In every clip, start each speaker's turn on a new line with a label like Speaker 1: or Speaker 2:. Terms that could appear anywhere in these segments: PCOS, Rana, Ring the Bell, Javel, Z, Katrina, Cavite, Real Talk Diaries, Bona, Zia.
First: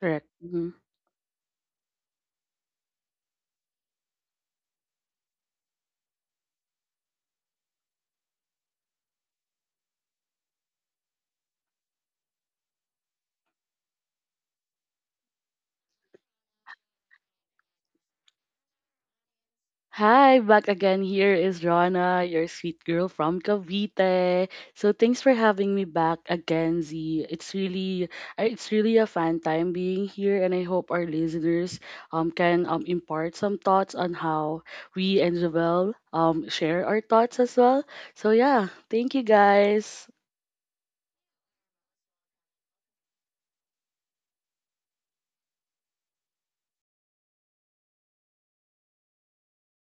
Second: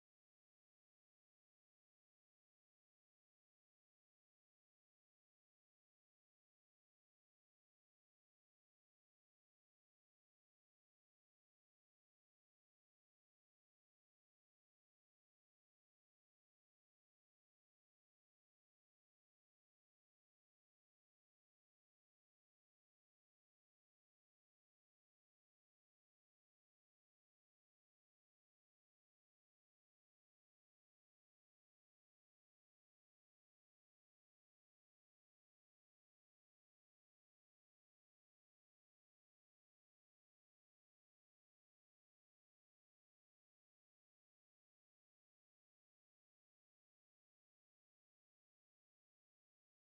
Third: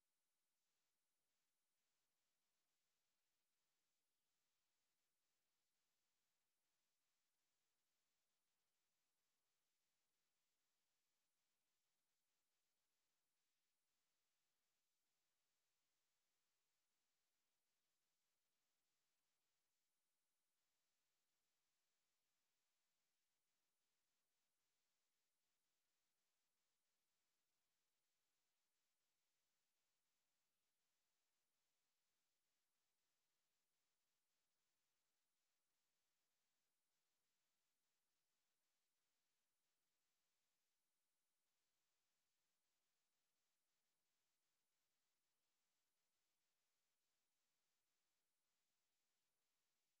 Speaker 1: Correct. Mhm. Hi, back again. Here is Rana, your sweet girl from Cavite. So thanks for having me back again, Z. It's really a fun time being here, and I hope our listeners can impart some thoughts on how we and Javel share our thoughts as well. So yeah, thank you guys.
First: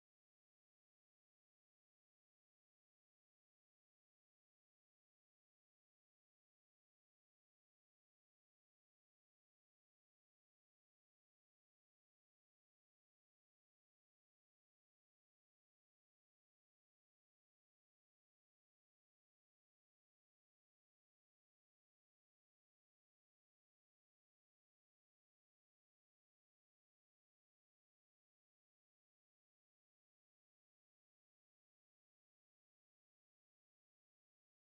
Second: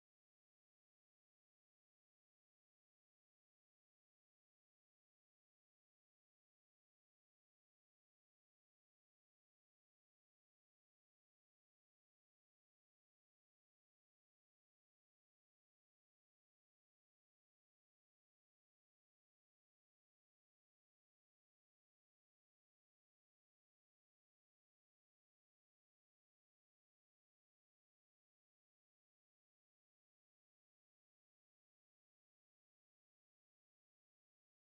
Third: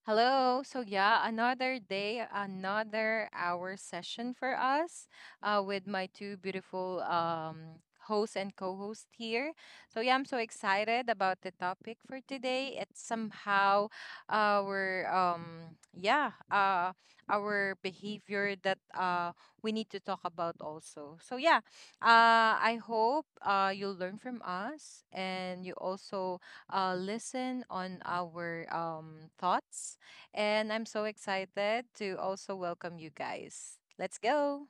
Speaker 2: Hello. So yeah, another day, another hour session for us with my two beautiful hosts and co-hosts here. So yeah, I'm so excited about the topic for today. It's somehow our yeah our behavior that we need to talk about also. So yeah, I hope you'll learn from us, and you also listen on our thoughts, and I'm so excited to also welcome you guys. Let's go.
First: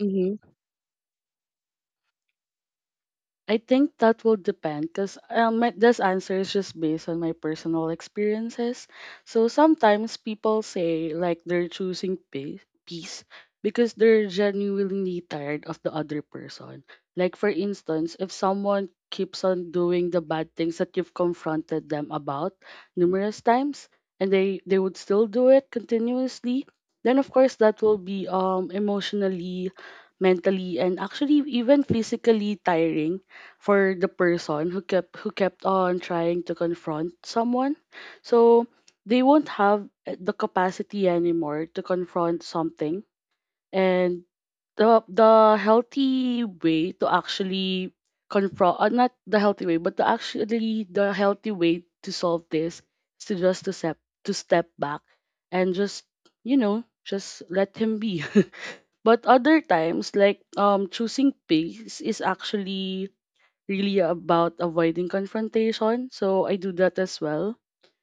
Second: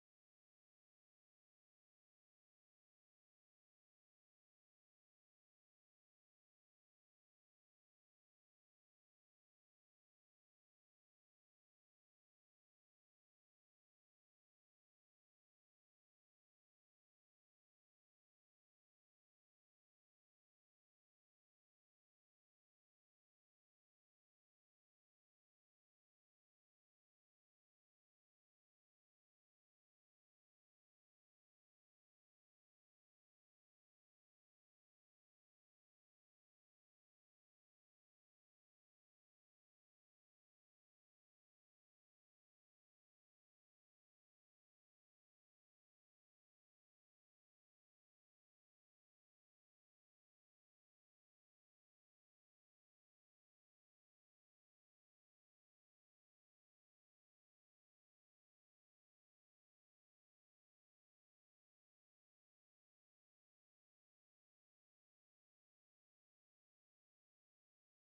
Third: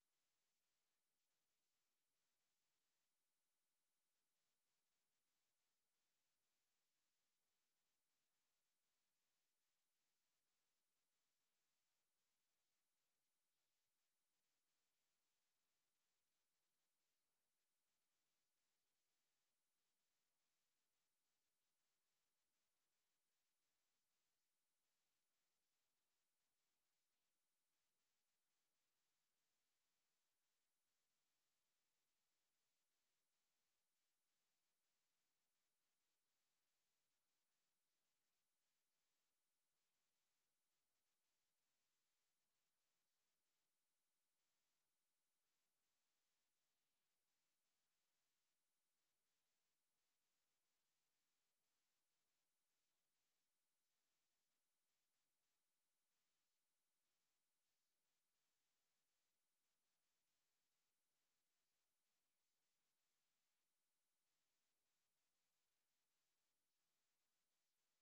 Speaker 1: Mm-hmm. I think that will depend because this answer is just based on my personal experiences. So sometimes people say like they're choosing peace because they're genuinely tired of the other person. Like, for instance, if someone keeps on doing the bad things that you've confronted them about numerous times and they would still do it continuously, then of course that will be emotionally, mentally, and actually even physically tiring for the person who kept on trying to confront someone, so they won't have the capacity anymore to confront something, and the healthy way to actually confront, not the healthy way but the actually the healthy way to solve this is to just to step back and just you know just let him be but other times, like, choosing pace is actually really about avoiding confrontation. So I do that as well.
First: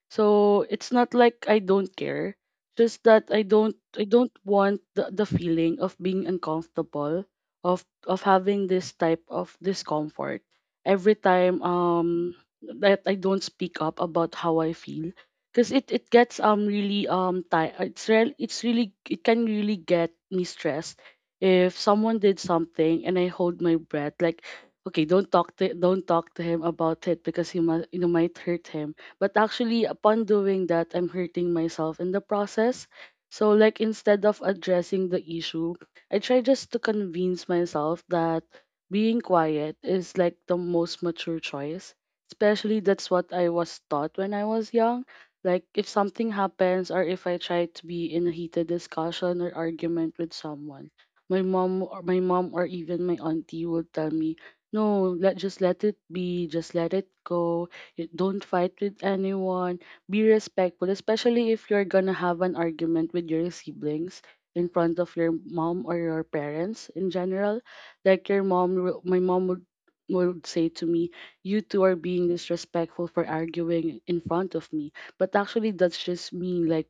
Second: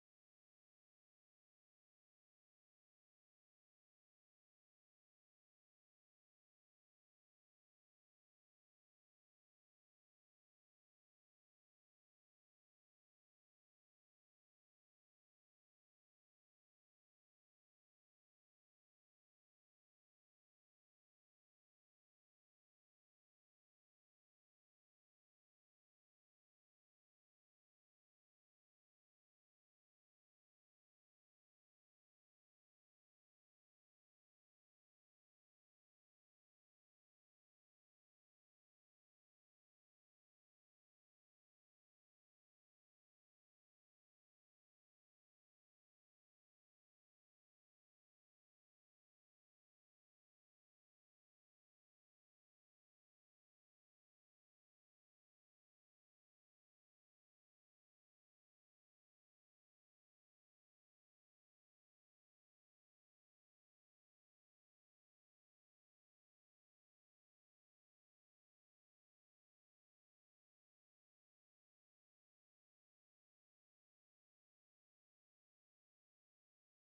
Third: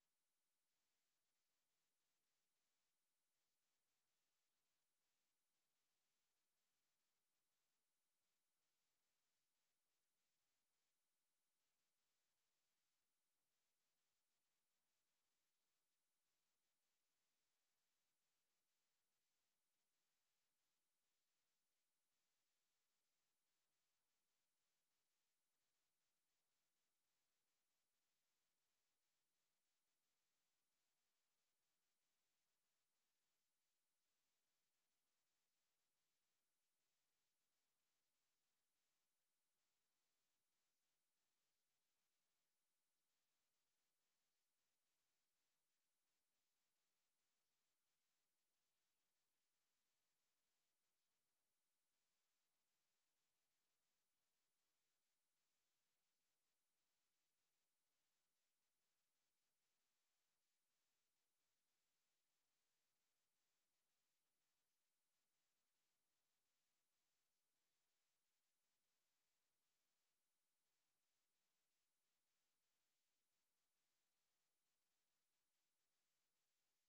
Speaker 1: So it's not like I don't care, just that I don't want the feeling of being uncomfortable, of having this type of discomfort every time, that I don't speak up about how I feel. Because it gets really, ti it's real it's really it can really get me stressed if someone did something and I hold my breath like, okay, don't talk to him about it because he must you know might hurt him, but actually, upon doing that, I'm hurting myself in the process. So, like, instead of addressing the issue, I try just to convince myself that being quiet is like the most mature choice. Especially, that's what I was taught when I was young. Like, if something happens or if I try to be in a heated discussion or argument with someone, my mom or even my auntie will tell me, no, let just let it be, just let it go. You don't fight with anyone. Be respectful, especially if you're gonna have an argument with your siblings in front of your mom or your parents in general. Like, my mom would say to me, "You two are being disrespectful for arguing in front of me." But actually, that's just me. Like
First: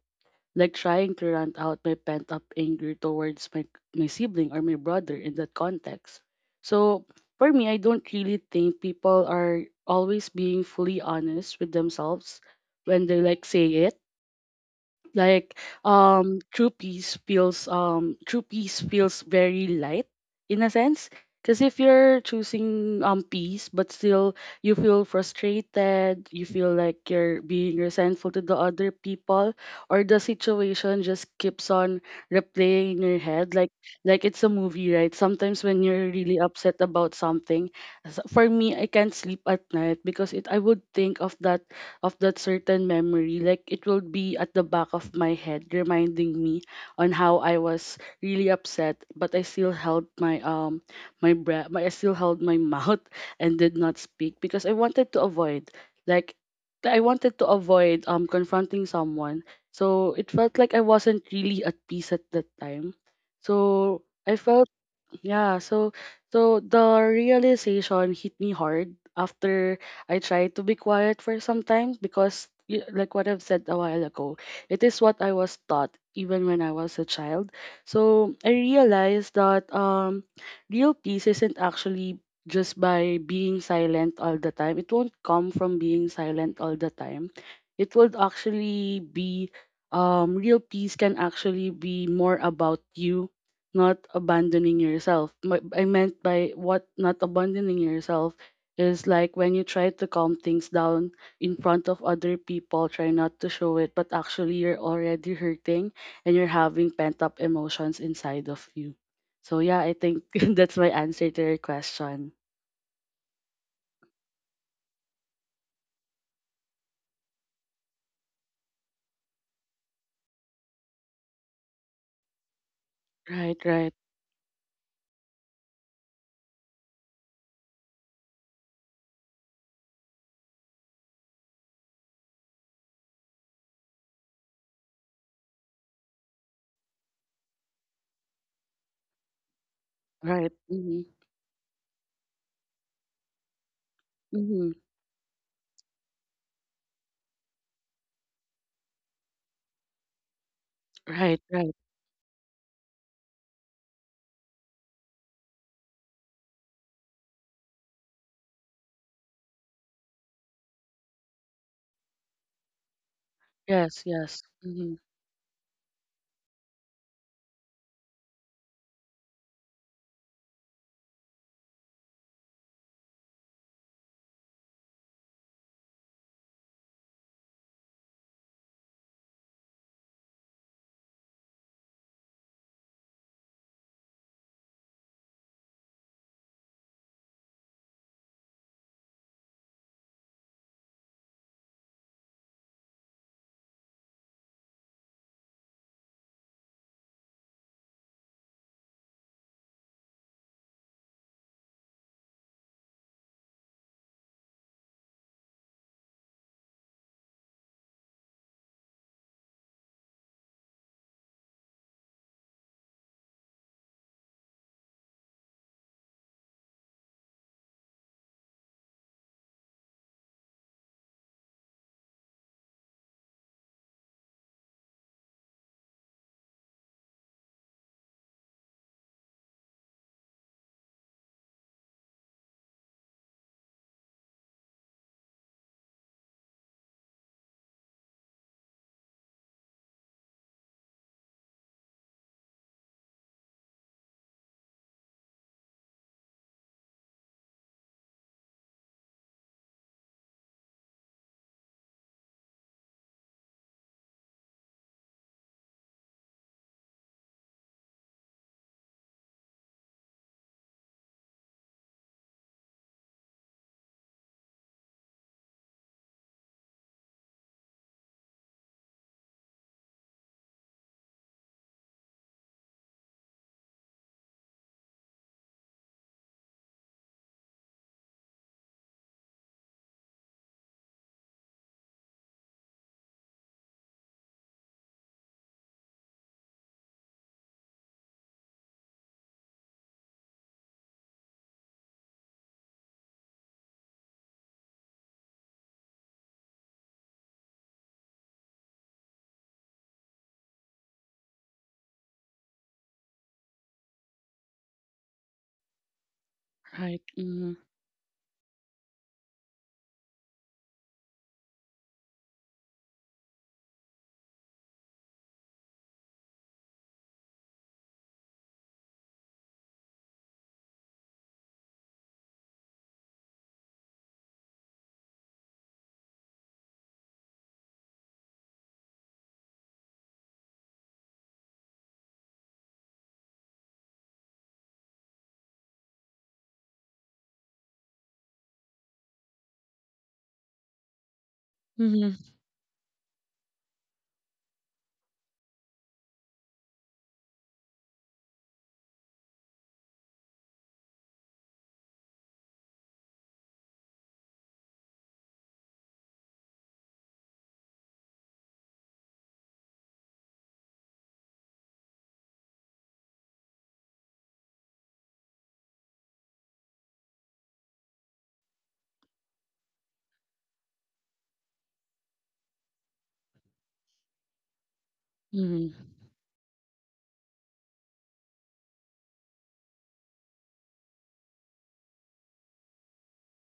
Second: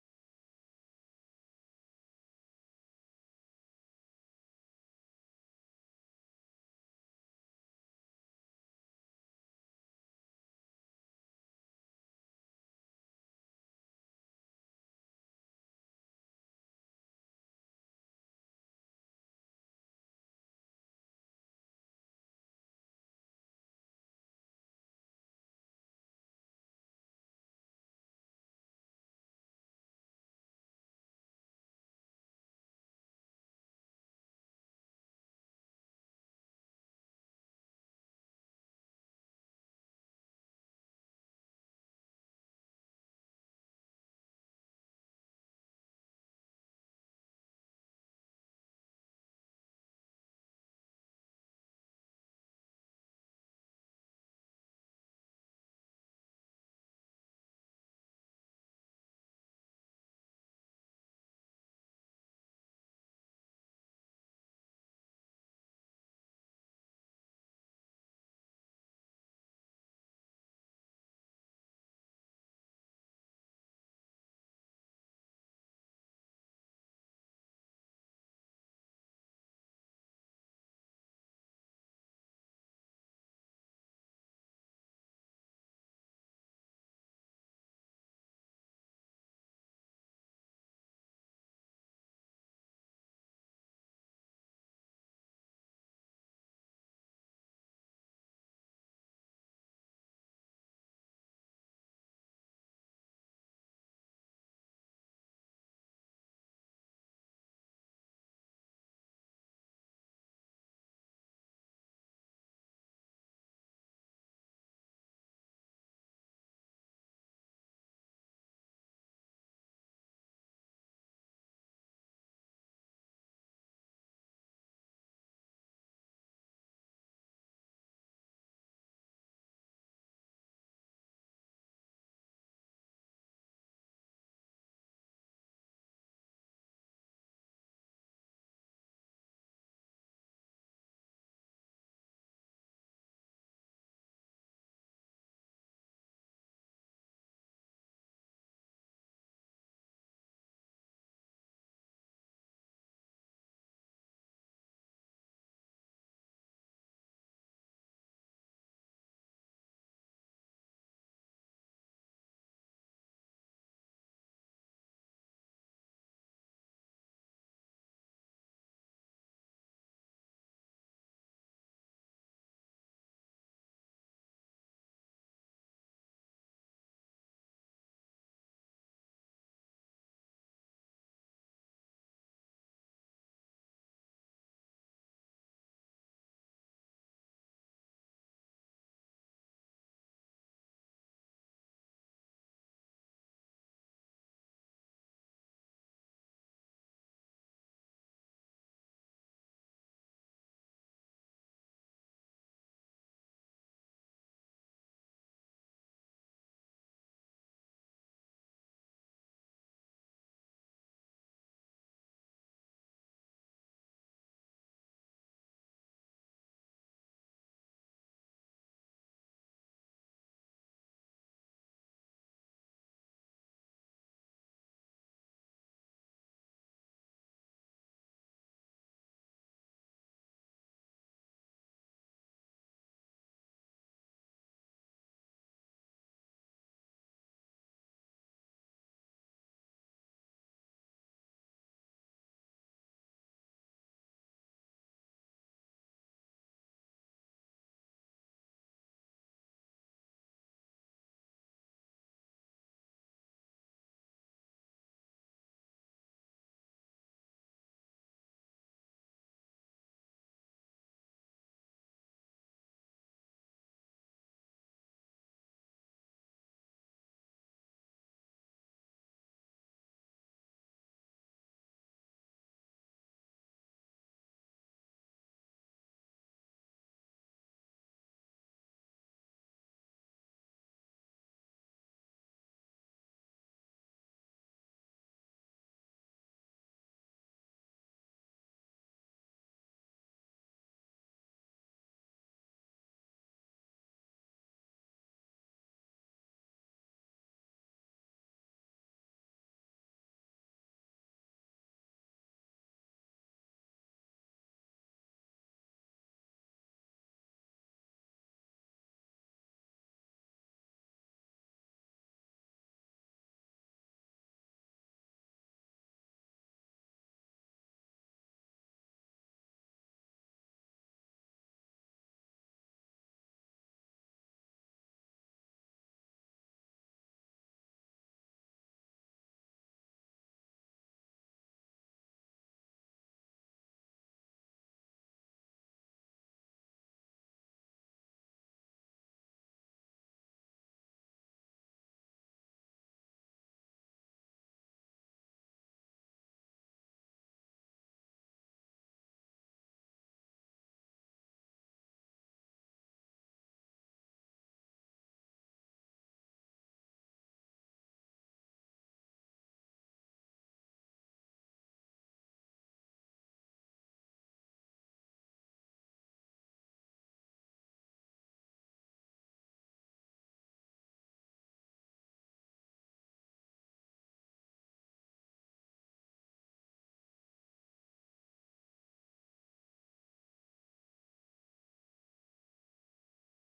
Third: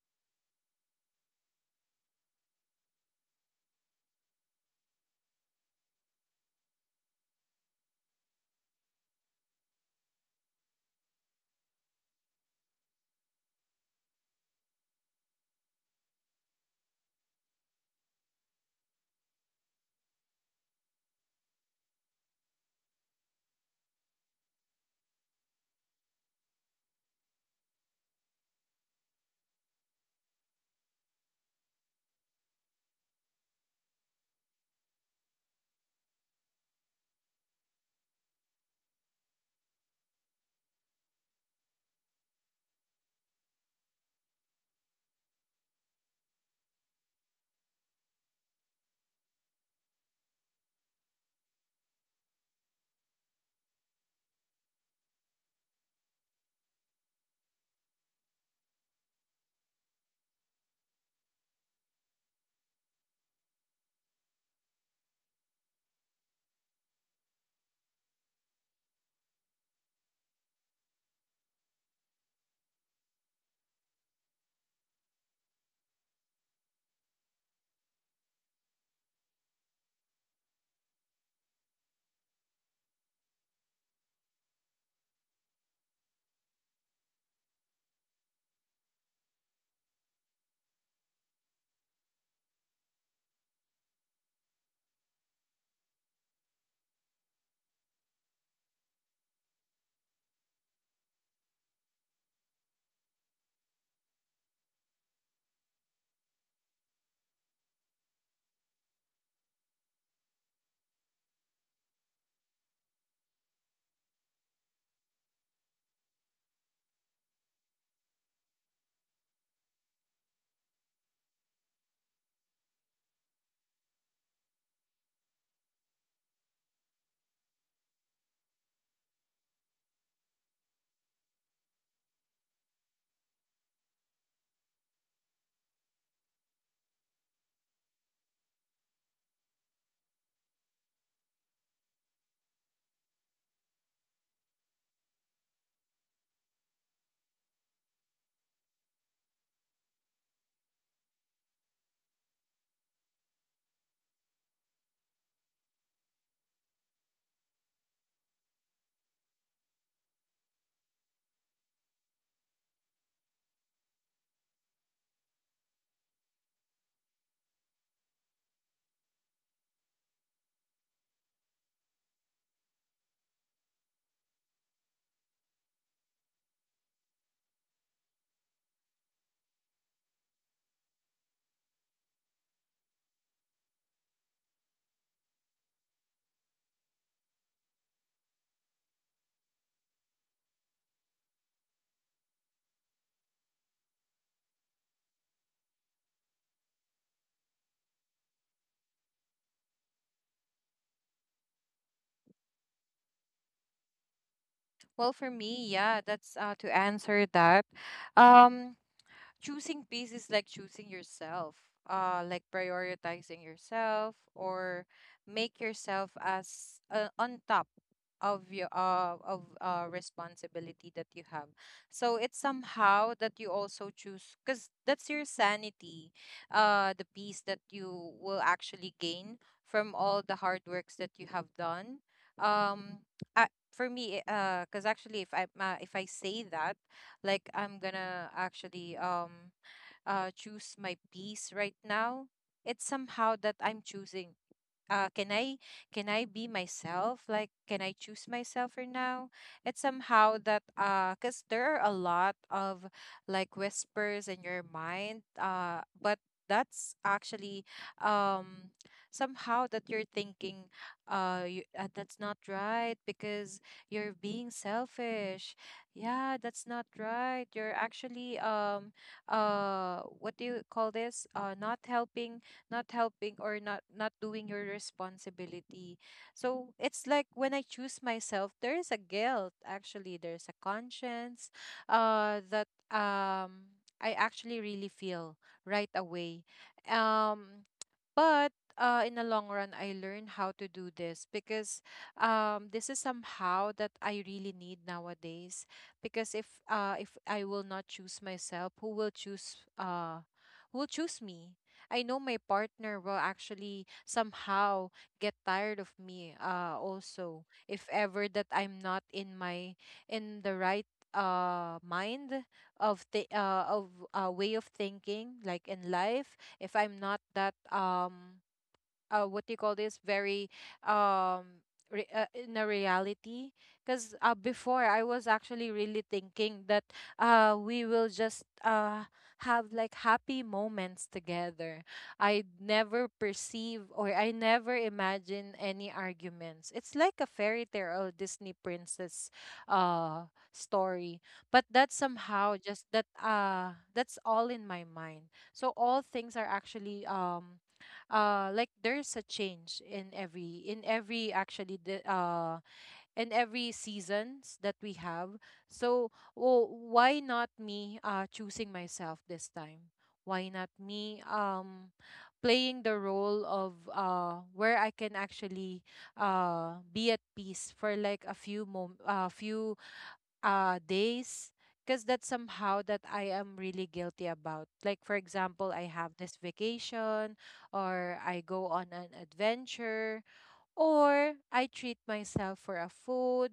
Speaker 1: like trying to rant out my pent up anger towards my sibling or my brother in that context. So, for me, I don't really think people are always being fully honest with themselves when they, like, say it, like true peace feels very light in a sense. Because if you're choosing peace but still you feel frustrated, you feel like you're being resentful to the other people, or the situation just keeps on replaying in your head, like, it's a movie, right? Sometimes when you're really upset about something, for me, I can't sleep at night because it I would think of that, certain memory, like it will be at the back of my head, reminding me on how I was really upset, but I still held my breath, I still held my mouth and did not speak because I wanted to avoid, like confronting someone. So it felt like I wasn't really at peace at that time. So I felt, yeah, so the realization hit me hard after I tried to be quiet for some time because, like what I've said a while ago, it is what I was taught even when I was a child. So I realized that real peace isn't actually just by being silent all the time. It won't come from being silent all the time. It would actually be, real peace can actually be more about you not abandoning yourself. I meant by what not abandoning yourself is like when you try to calm things down in front of other people, try not to show it, but actually you're already hurting and you're having pent up emotions inside of you. So, yeah, I think that's my answer to your question. Right, right, right. Mm-hmm, mm-hmm. Right, right. Yes, yes. Mm-hmm.
Speaker 2: Well, for me, yeah, that's to answer that. Um, Choosing peace is like choosing yourself, like prioritizing yourself or make yourself as on top of responsibility that you have, so it's somehow that you also choose because that's your sanity, the peace that you will actually gain from all the hard works that you have done. um for me, because actually if I say that, like, I'm gonna actually choose my peace right now, it's somehow that I'm choosing, uh, can I can I be myself? Like, can I choose myself for now? It's somehow that cause there are a lot of, like, whispers in your mind. But that's actually um somehow that you're thinking, that's not right because you're being selfish. Yeah, that's not right. You're actually what do you call this, not helping, or not doing your responsibility. So it's like when I choose myself there is a guilt, actually there's a conscience that I actually really feel right away. um but in the long run, I learned how to do this because this is somehow that I really need nowadays. Because if I will not choose myself, who will choose me? I know my partner will actually somehow get tired of me. Uh,
Speaker 1: Right. Mm-hmm.
Speaker 2: also, if ever that I'm not in my in the right mind, of way of thinking, like, in life, if I'm not that, what do you call this, very, um in a reality, because before I was actually really thinking that we will just have, like, happy moments together. I never perceive, or I never imagine any arguments. It's like a fairy tale or Disney princess uh story. But that's
Speaker 1: Mm-hmm.
Speaker 2: somehow just that's all in my mind, so all things are actually like there's a change in every, actually the in every seasons that we have. So, well, why not me choosing myself this time, why not me playing the role of where I can actually be at peace for, like, a few mom a few days, because that's somehow that I am really guilty about. Like, for example, I
Speaker 1: Mm-hmm.
Speaker 2: have this vacation, or I go on an adventure, or I treat myself for a food.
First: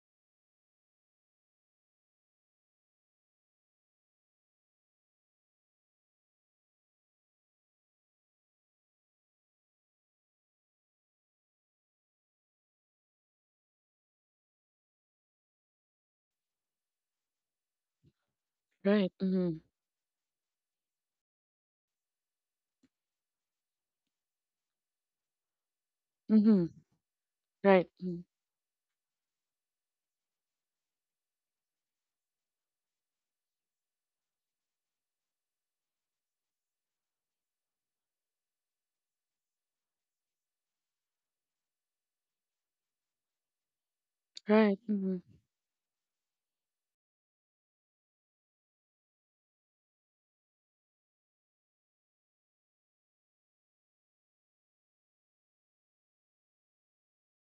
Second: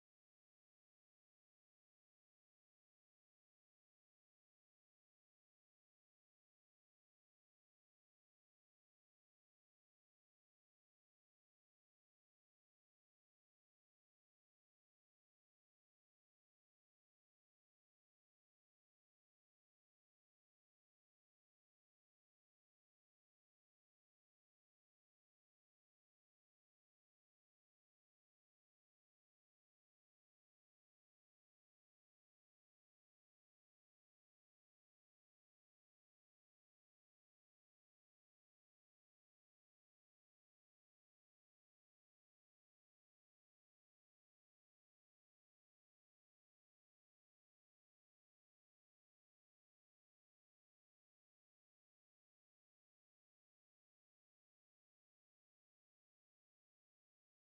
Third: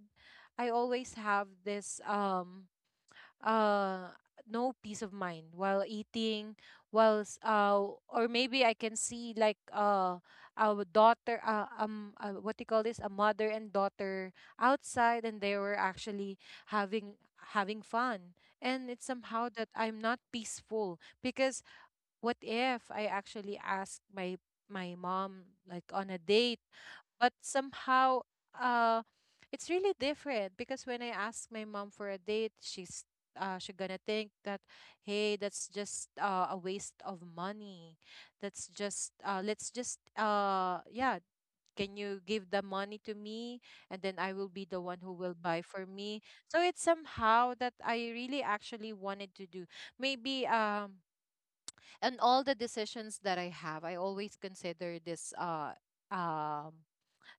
Speaker 2: I always have this uh no peace of mind while eating, while or maybe I can see, like, our daughter, what do you call this, a mother and daughter outside, and they were actually having having fun, and it's
Speaker 1: Right.
Speaker 2: somehow
Speaker 1: Mm-hmm.
Speaker 2: that I'm not peaceful, because what if I actually ask my mom, like, on a date?
Speaker 1: Mm-hmm.
Speaker 2: But
Speaker 1: Right. Mm-hmm.
Speaker 2: somehow, uh it's really different, because when I ask my mom for a date, she's, she gonna think that, hey, that's just a waste of money. That's just Let's just, yeah, can you give the money to me, and then I will be
Speaker 1: Right.
Speaker 2: the one who
Speaker 1: Mm-hmm.
Speaker 2: will buy for me. So it's somehow that I really actually wanted to do, maybe. And all the decisions that I have, I always consider this, um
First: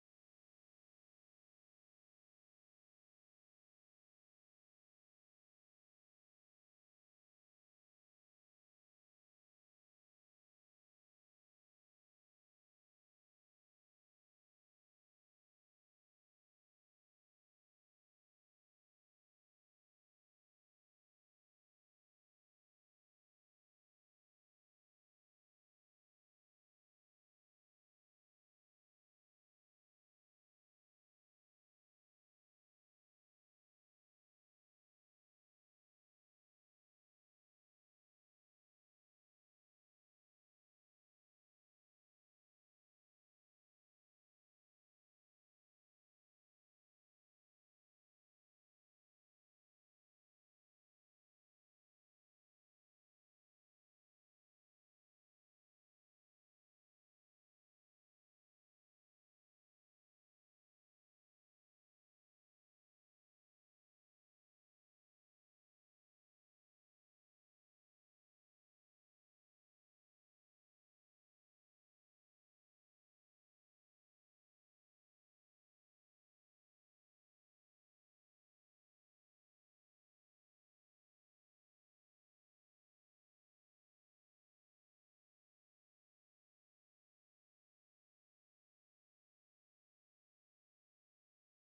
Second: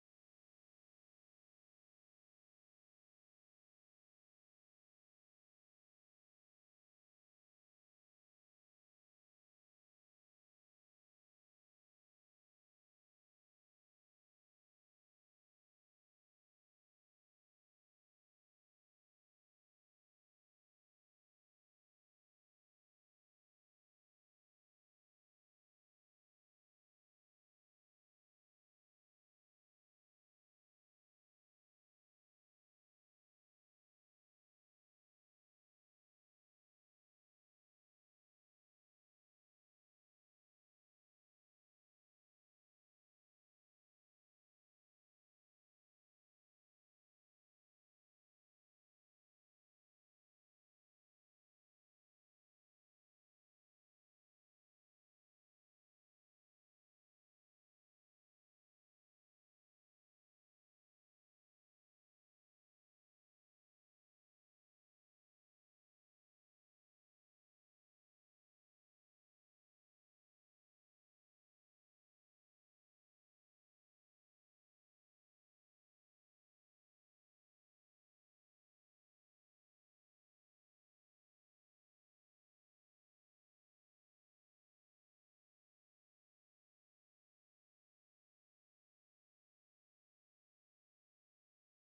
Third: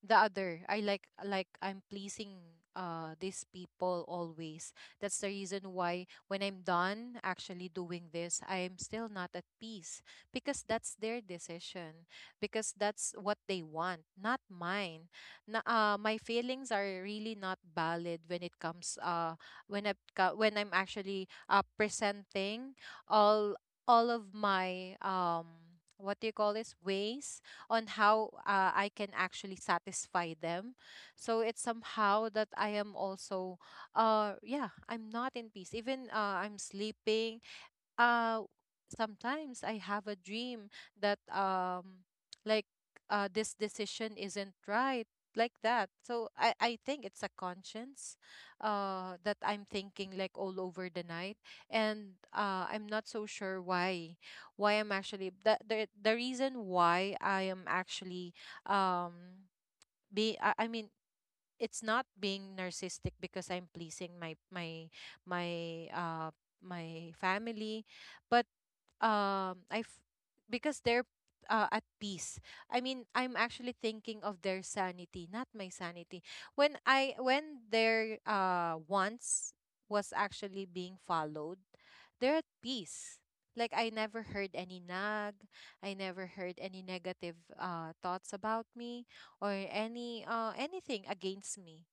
Speaker 2: the other. I like I'm pleasing these people always. That's the reason why when I'm done actually doing this, I'm still not at peace, because that's their decision, because that's what they want, not mine. Na, my feelings are really not valid when it comes when I when I'm actually presenting all of my, what do you call this, ways on how, I can actually satisfy them. So it's somehow that I am also, yeah, I'm not in peace. Even I'm sleeping, uh sometimes I have a dream that, like, this decision isn't right, like that. So I think it's a conscience that I'm thinking, like, all over the night, and I'm not so sure why, I'm actually the, reason why I am actually, um I mean, it's not being narcissistic because I'm pleasing my uh my family, but um I f- because they're, at peace. I mean, I'm actually thinking of their sanity, not my sanity. When their wants was actually being followed, they're at peace. Like, I never heard any nag, I never heard any negative thoughts about me or any anything against me,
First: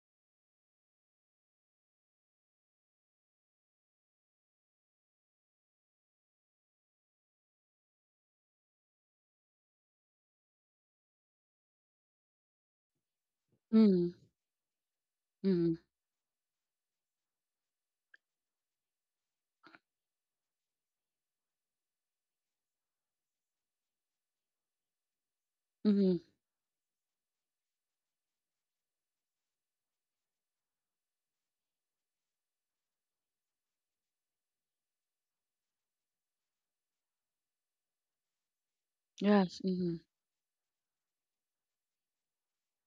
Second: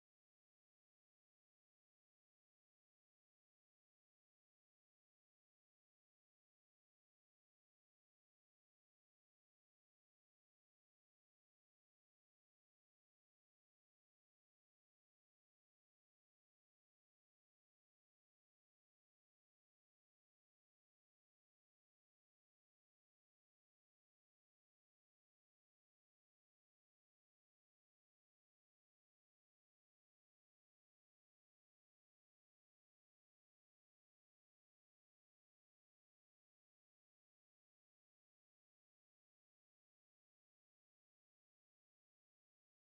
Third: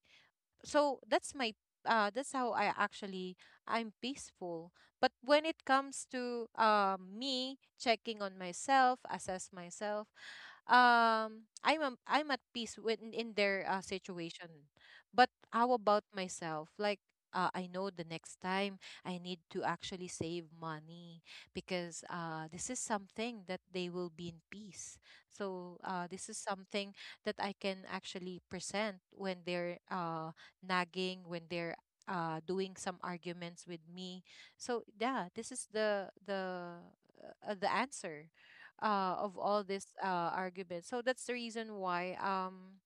Speaker 2: so that's my that's how I'm peaceful. But when it comes to, me checking on myself, assess myself, I'm at peace with in their
Speaker 1: Mm,
Speaker 2: situation. But how
Speaker 1: mm,
Speaker 2: about myself? Like, I know the next time I need to actually save money, because this is something that they will be in peace. So
Speaker 1: mhm.
Speaker 2: this is something that I can actually present when they're nagging, when they're doing some arguments with me. So yeah, this is the, the answer, of
Speaker 1: Yes,
Speaker 2: all this
Speaker 1: mhm.
Speaker 2: argument. So that's the reason why,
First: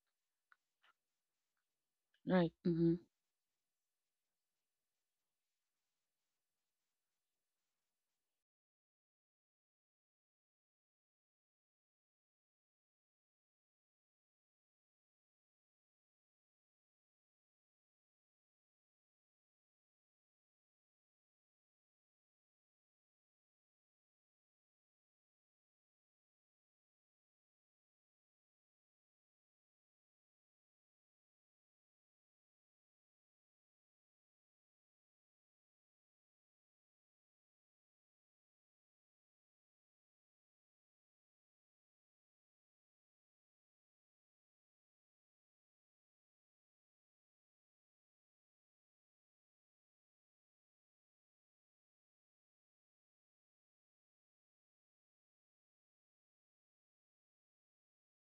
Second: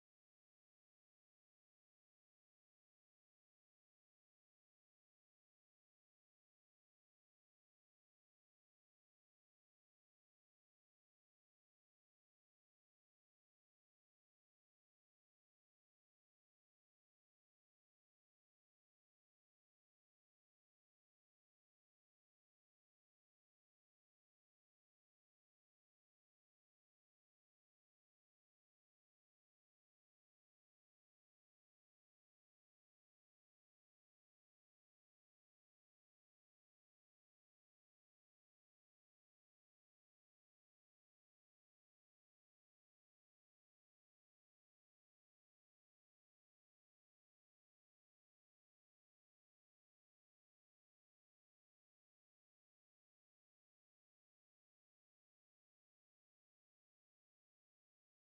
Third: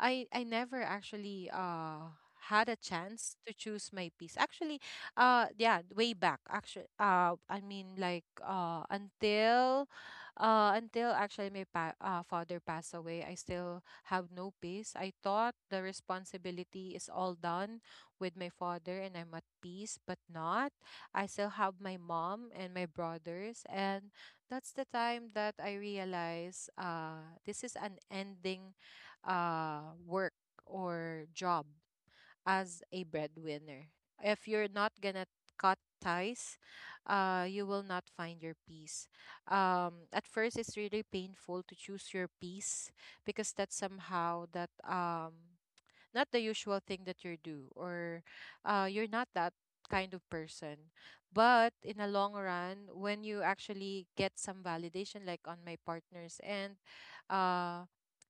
Speaker 2: I never actually
Speaker 1: Right,
Speaker 2: had a
Speaker 1: mhm.
Speaker 2: chance to choose my piece. Actually, yeah, way back, actually, I mean, like, until actually my father passed away, I still have no peace. I thought the responsibility is all done with my father and I'm at peace, but not. I still have my mom and my brothers, and that's the time that I realize, this is an ending work or job as a breadwinner. If you're not gonna cut ties, you will not find your peace. At first, it's really painful to choose your peace, because that's somehow that, not the usual thing that you do, or you're not that kind of person. But in a long run, when you actually get some validation, like on my partners, and uh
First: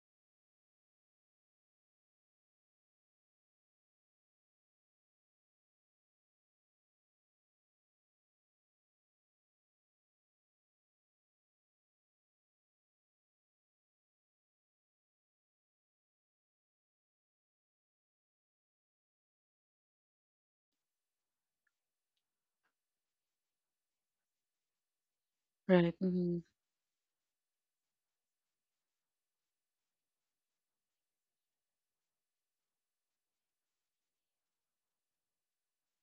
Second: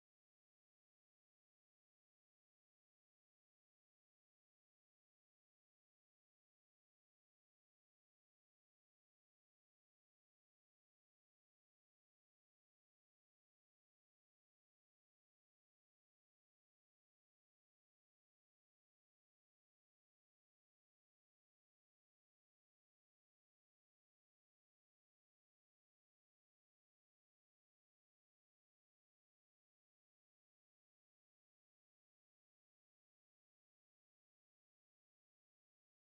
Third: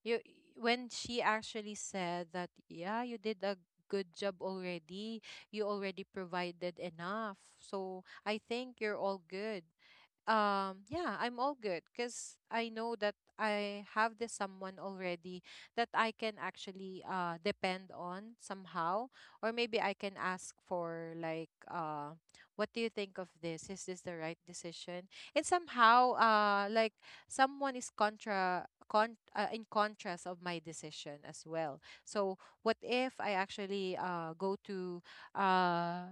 Speaker 2: you when she actually said that, yeah, you did a good job already, you already provided enough, so I think you're all good. Yeah, I'm all good, because I know that I have this someone already, that I can actually depend on, somehow, or maybe I can ask for, like, what do you think of this, is this the right decision? And
Speaker 1: Right,
Speaker 2: somehow,
Speaker 1: mhm.
Speaker 2: like, someone is contra con in contrast of my decision as well. So what if I actually go to uh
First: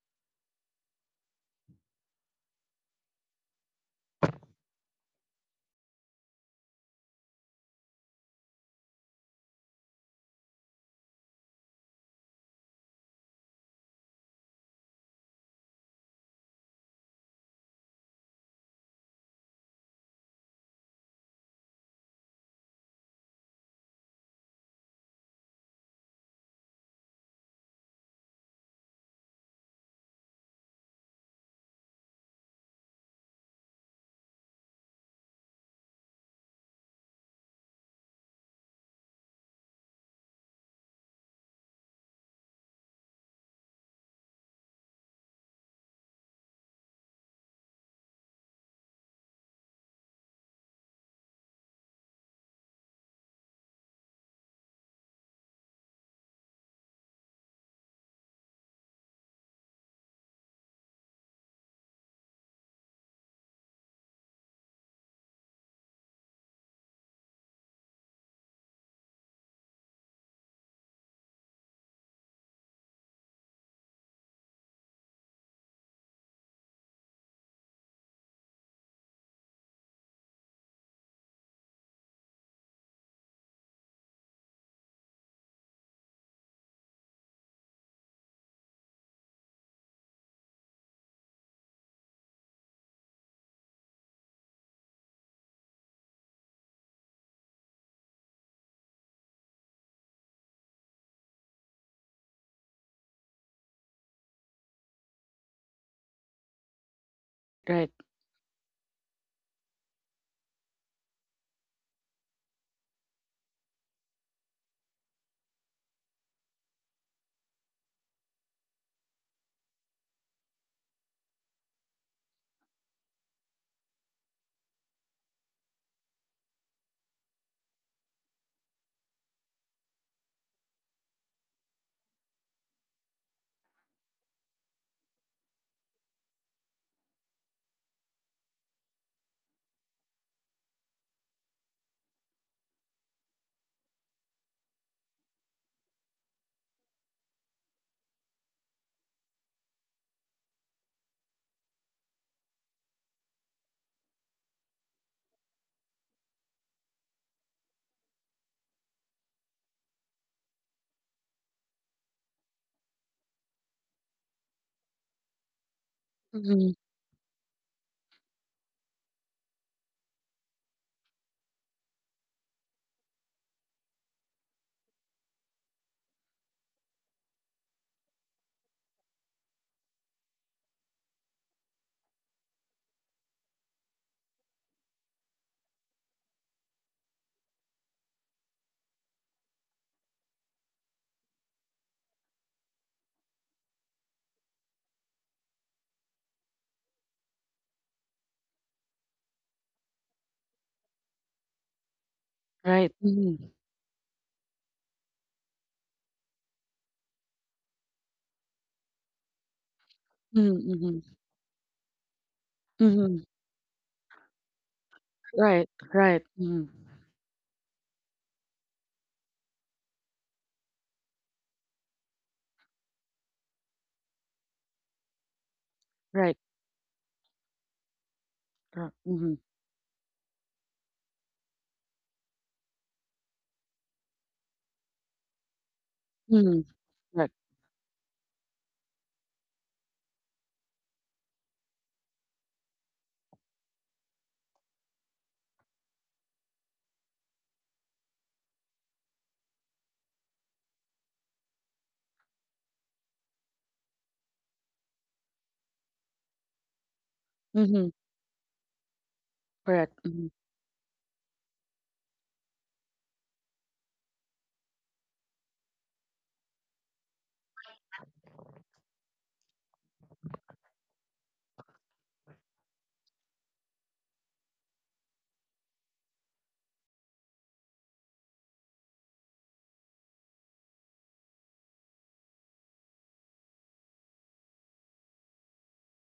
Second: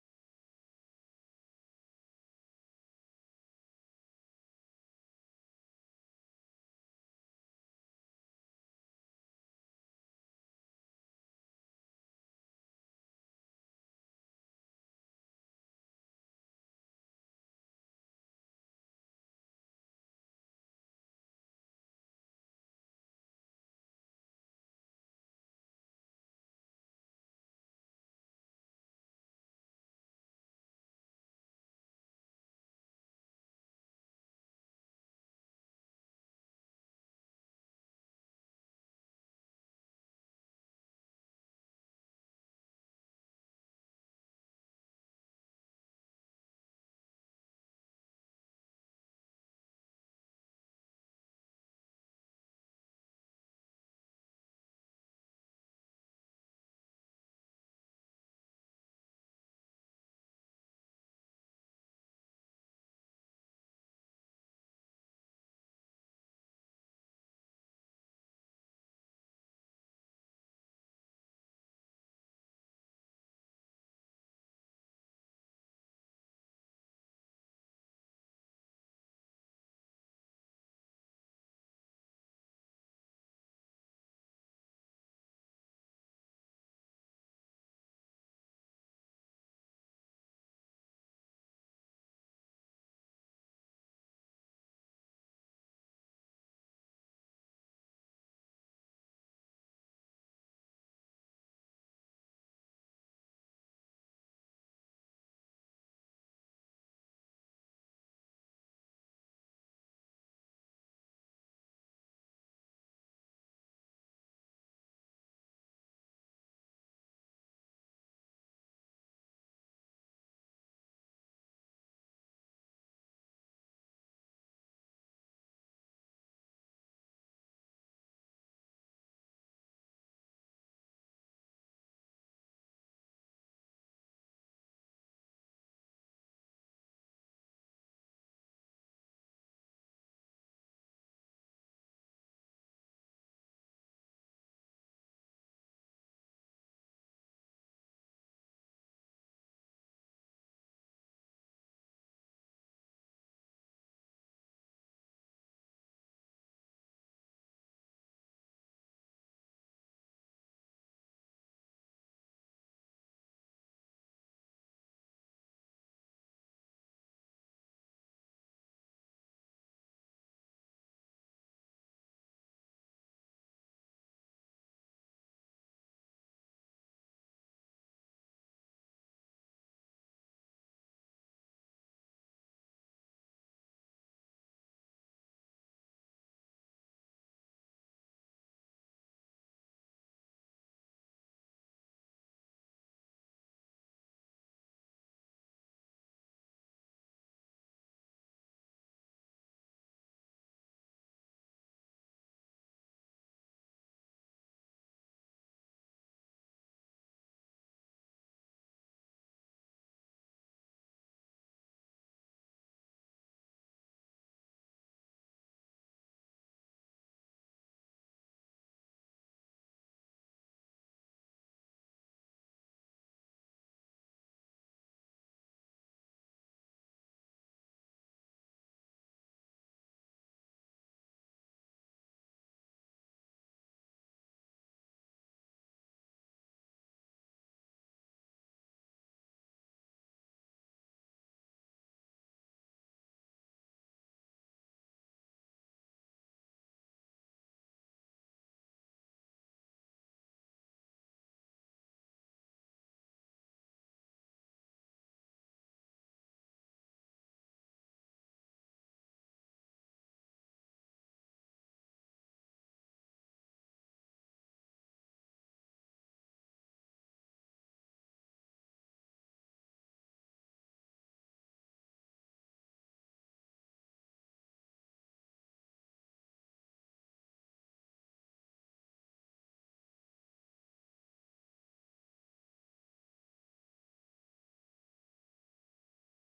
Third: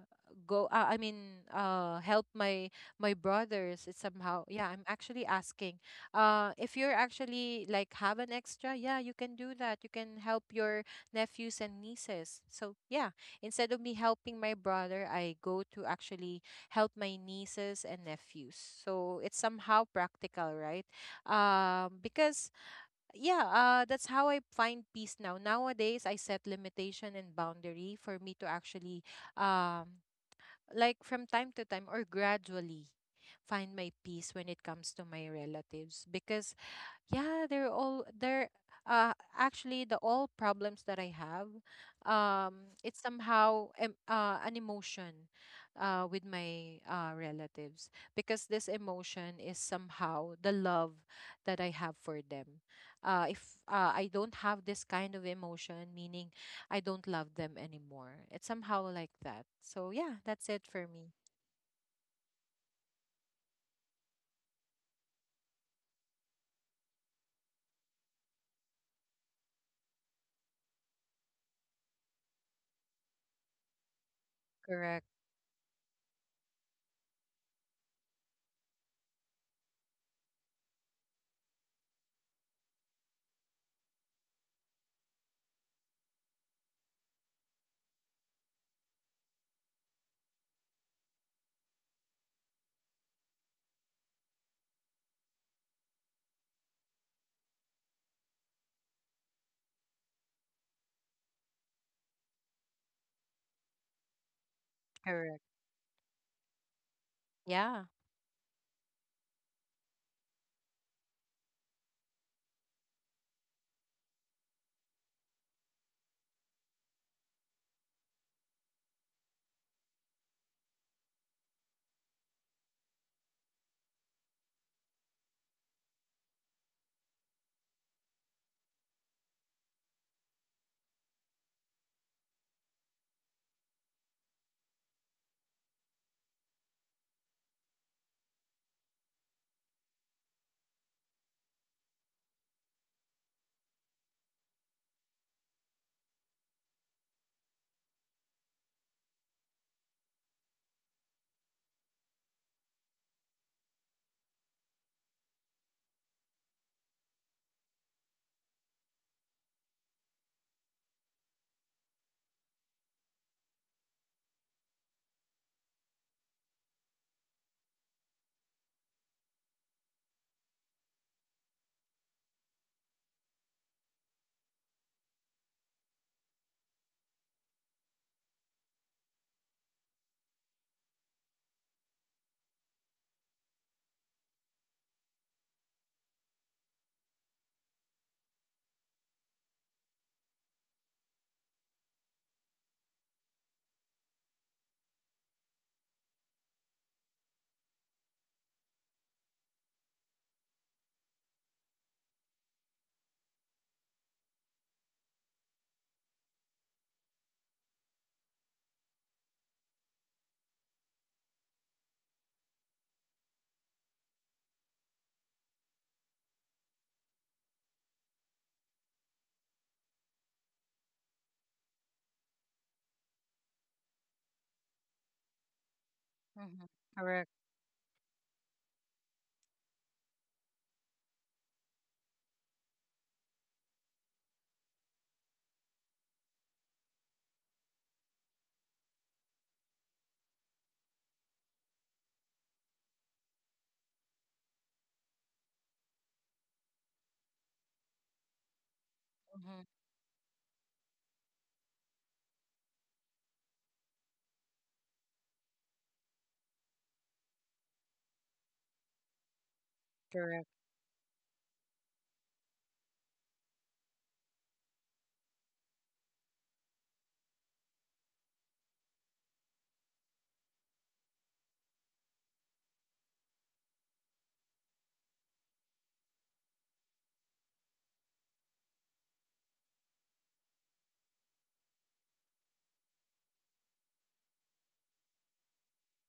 Speaker 2: go I mean, help my brothers? It's somehow, yeah, I'm actually asking, if you're actually, like, have an extra, yeah, you can do that, you can help your nephews and nieces. So yeah, instead of me helping my brother, I go to actually help my nieces and nephews, so it's somehow practical, right? Because yeah, that's how I find peace now. Nowadays I set limitation and boundary for me to actually, um like, from time to time or gradually, find my peace when it comes to my relatives, because yeah, they're all, they're uh actually, the all problems that I have, it's somehow an emotion with my relatives, because this emotion is somehow the love that I have for them. If, I don't have this kind of emotion, meaning I don't love them anymore, it's somehow like that. So yeah, that's it for me. Correct, correct.
Speaker 1: Right,
Speaker 2: Yeah.
Speaker 1: mhm. Right, mhm. Mhm, mhm. Mhm. Right, right, mhm. Right,
Speaker 2: Hmm. Correct.
Speaker 1: mhm. Mhm. Correct.
Speaker 2: Hmm.
Speaker 1: Mhm. Correct. Mhm.
Speaker 2: Correct.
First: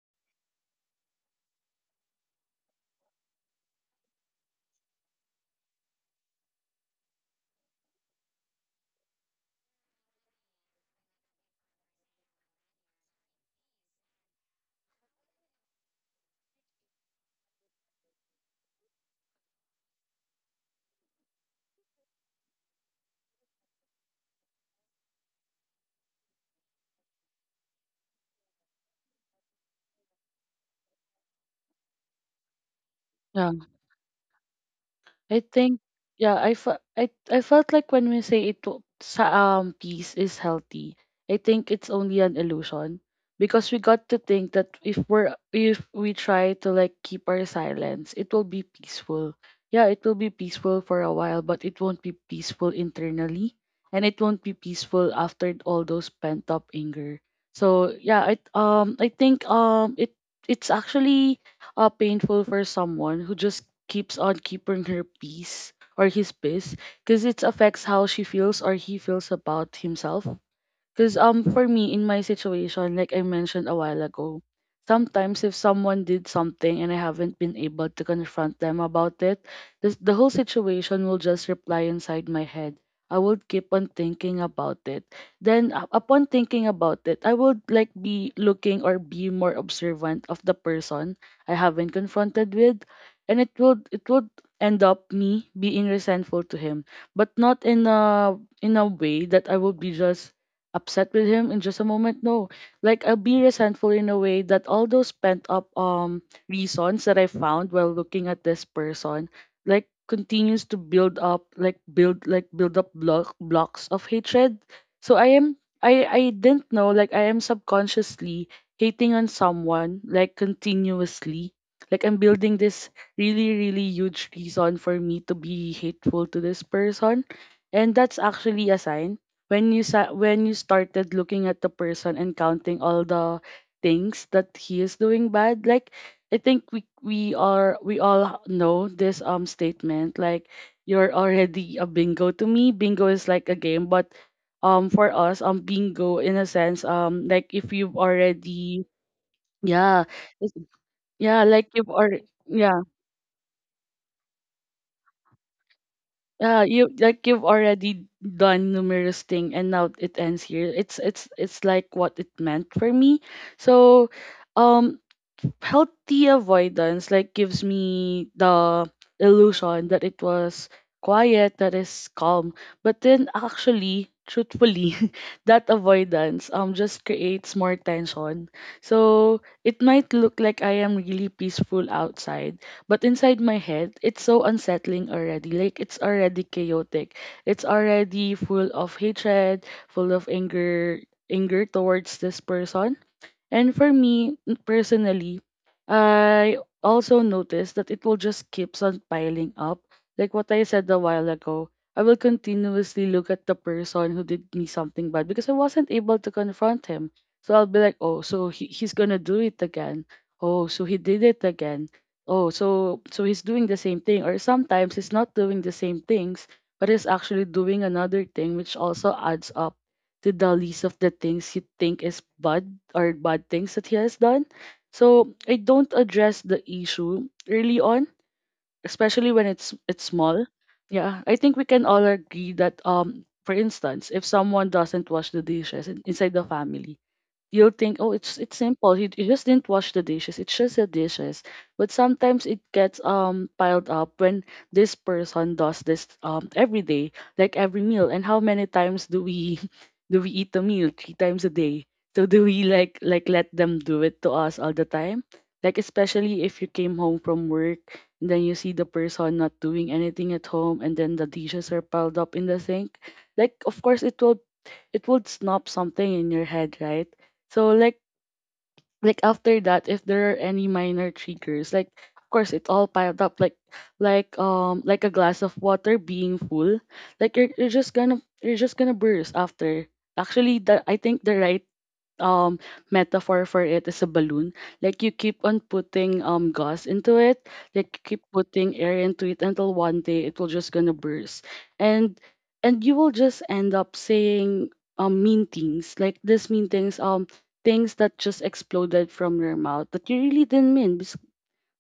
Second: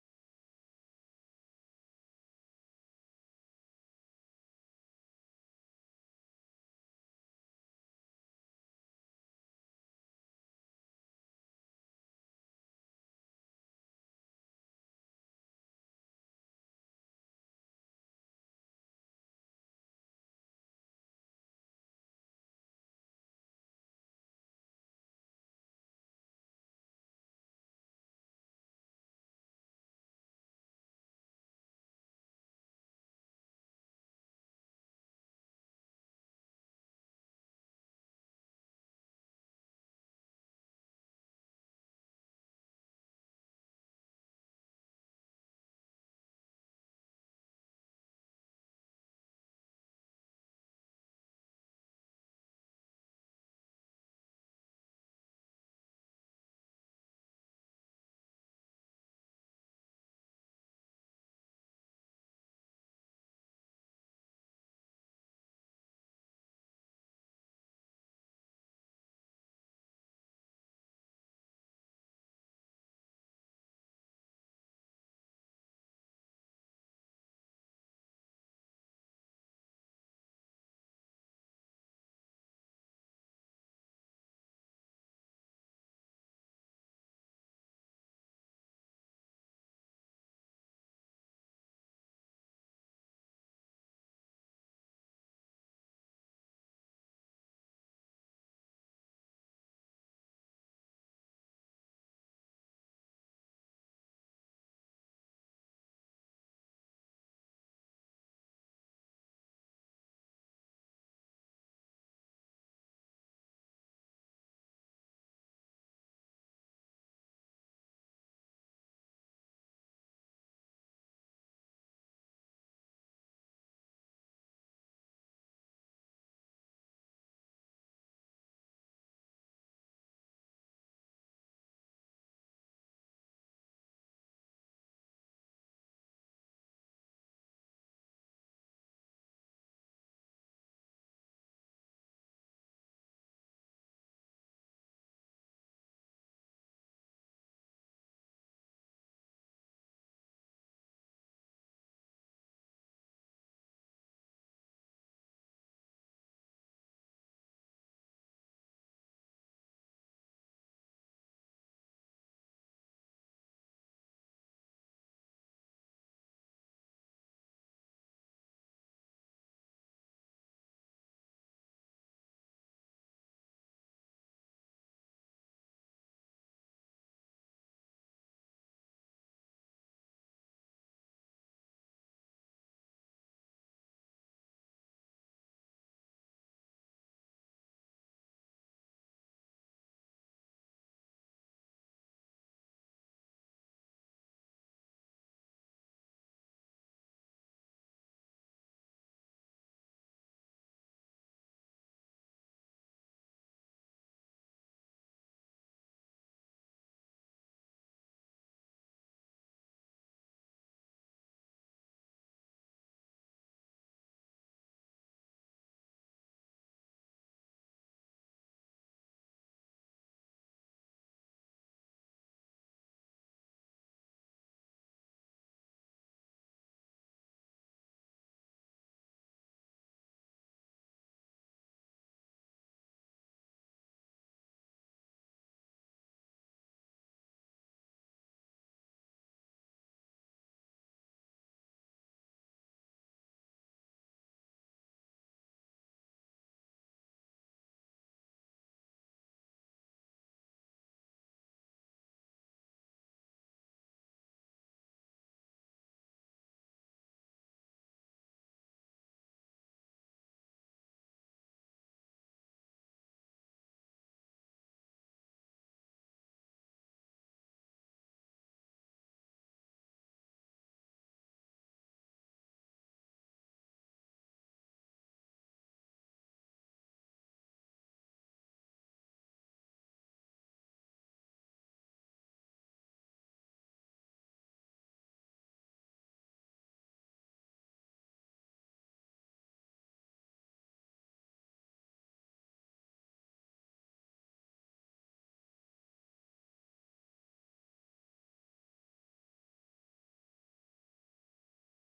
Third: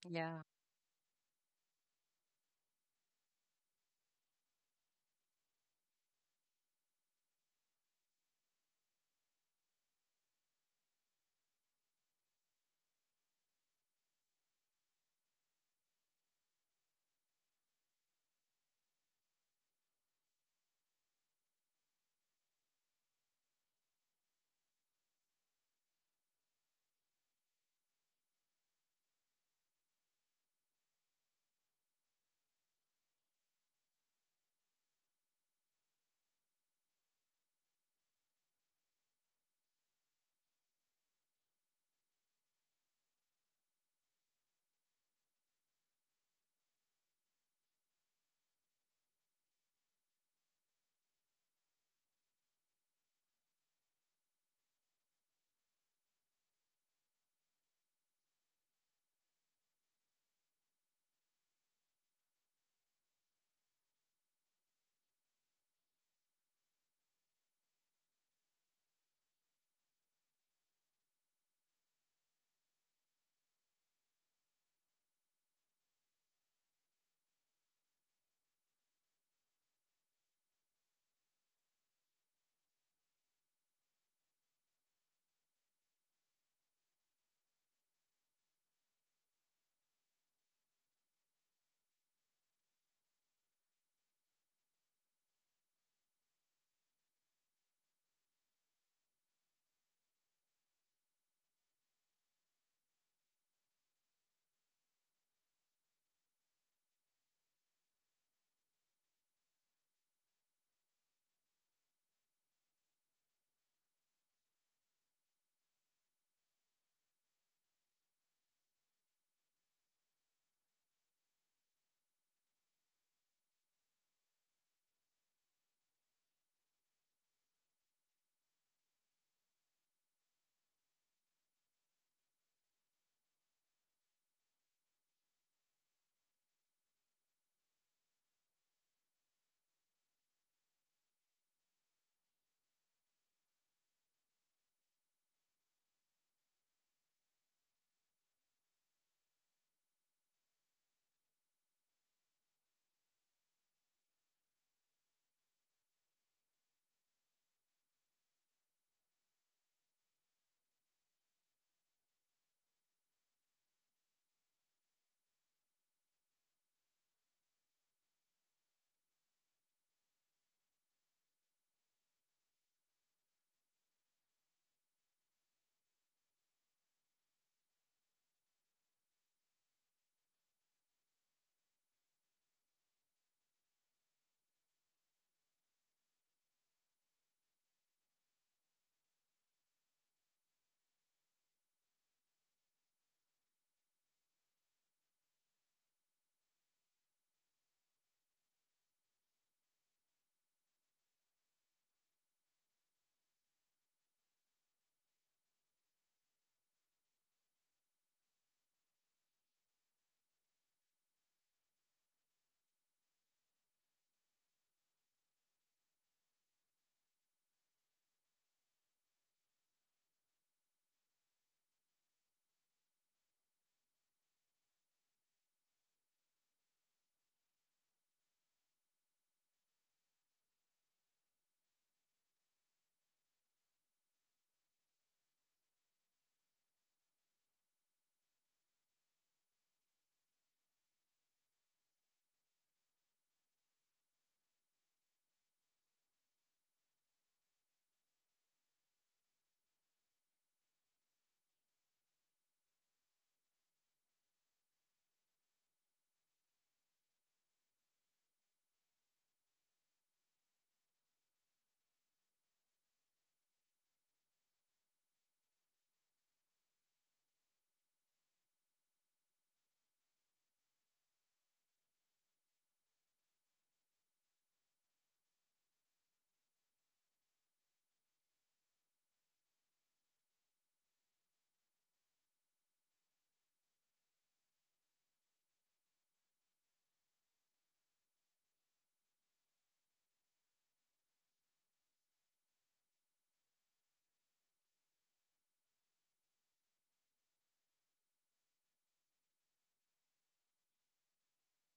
Speaker 2: Yeah.
Speaker 1: Yeah. I think, yeah, I fe- I felt like when we say it to- sa peace is healthy, I think it's only an illusion because we got to think that if we try to, like, keep our silence, it will be peaceful. Yeah, it will be peaceful for a while, but it won't be peaceful internally and it won't be peaceful after all those pent up anger. So, yeah, I think, it's actually painful for someone who just keeps on keeping her peace or his peace because it affects how she feels or he feels about himself, because for me in my situation, like I mentioned a while ago, sometimes if someone did something and I haven't been able to confront them about it, the whole situation will just reply inside my head. I will keep on thinking about it. Then, upon thinking about it, I would, like, be looking or be more observant of the person I haven't confronted with, and it would end up me being resentful to him, but not in a way that I would be just upset with him in just a moment. No, like, I'll be resentful in a way that all those pent up reasons that I found while looking at this person, like, continues to build up, like build up blocks of hatred. So I didn't know, like, I am subconsciously hating on someone, like, continuously, like I'm building this really, really huge reason for me to be hateful to this person. And that's actually a sign when you, started looking at the person and counting all the things that he is doing bad, like, I think we all know this statement, like, you're already a bingo to me. Bingo is like a game, but, for us, bingo in a sense, like, if you've already, yeah, it's- yeah, like, you've already, yeah, you, like, you've already done numerous thing, and now it ends here. It's like what it meant for me. So, um, healthy avoidance, like, gives me the illusion that it was quiet, that is calm, but then actually, truthfully that avoidance just creates more tension, so it might look like I am really peaceful outside, but inside my head it's so unsettling already, like it's already chaotic, it's already full of hatred, full of anger, anger towards this person. And for me, personally, I also notice that it will just keeps on piling up. Like what I said a while ago, I will continuously look at the person who did me something bad because I wasn't able to confront him. So I'll be like, oh, so he's gonna do it again. Oh, so he did it again. Oh, so he's doing the same thing. Or sometimes he's not doing the same things, but he's actually doing another thing, which also adds up to the list of the things you think is bad, or bad things that he has done. So I don't address the issue early on, especially when it's small. Yeah, I think we can all agree that, for instance, if someone doesn't wash the dishes inside the family, you'll think, oh, it's simple. He just didn't wash the dishes. It's just the dishes. But sometimes it gets piled up when this person does this every day, like every meal. And how many times do we do we eat a meal? Three times a day. So do we, like, let them do it to us all the time? Like, especially if you came home from work and then you see the person not doing anything at home and then the dishes are piled up in the sink. Like, of course it would snap something in your head, right? So after that, if there are any minor triggers, like of course it all piled up like like a glass of water being full, like you're just gonna burst after. Actually, the I think the right um metaphor for it is a balloon. Like you keep on putting gas into it, like you keep putting air into it until one day it will just gonna burst. And and you will just end up saying mean things. Like this mean things, things that just exploded from your mouth that you really didn't mean,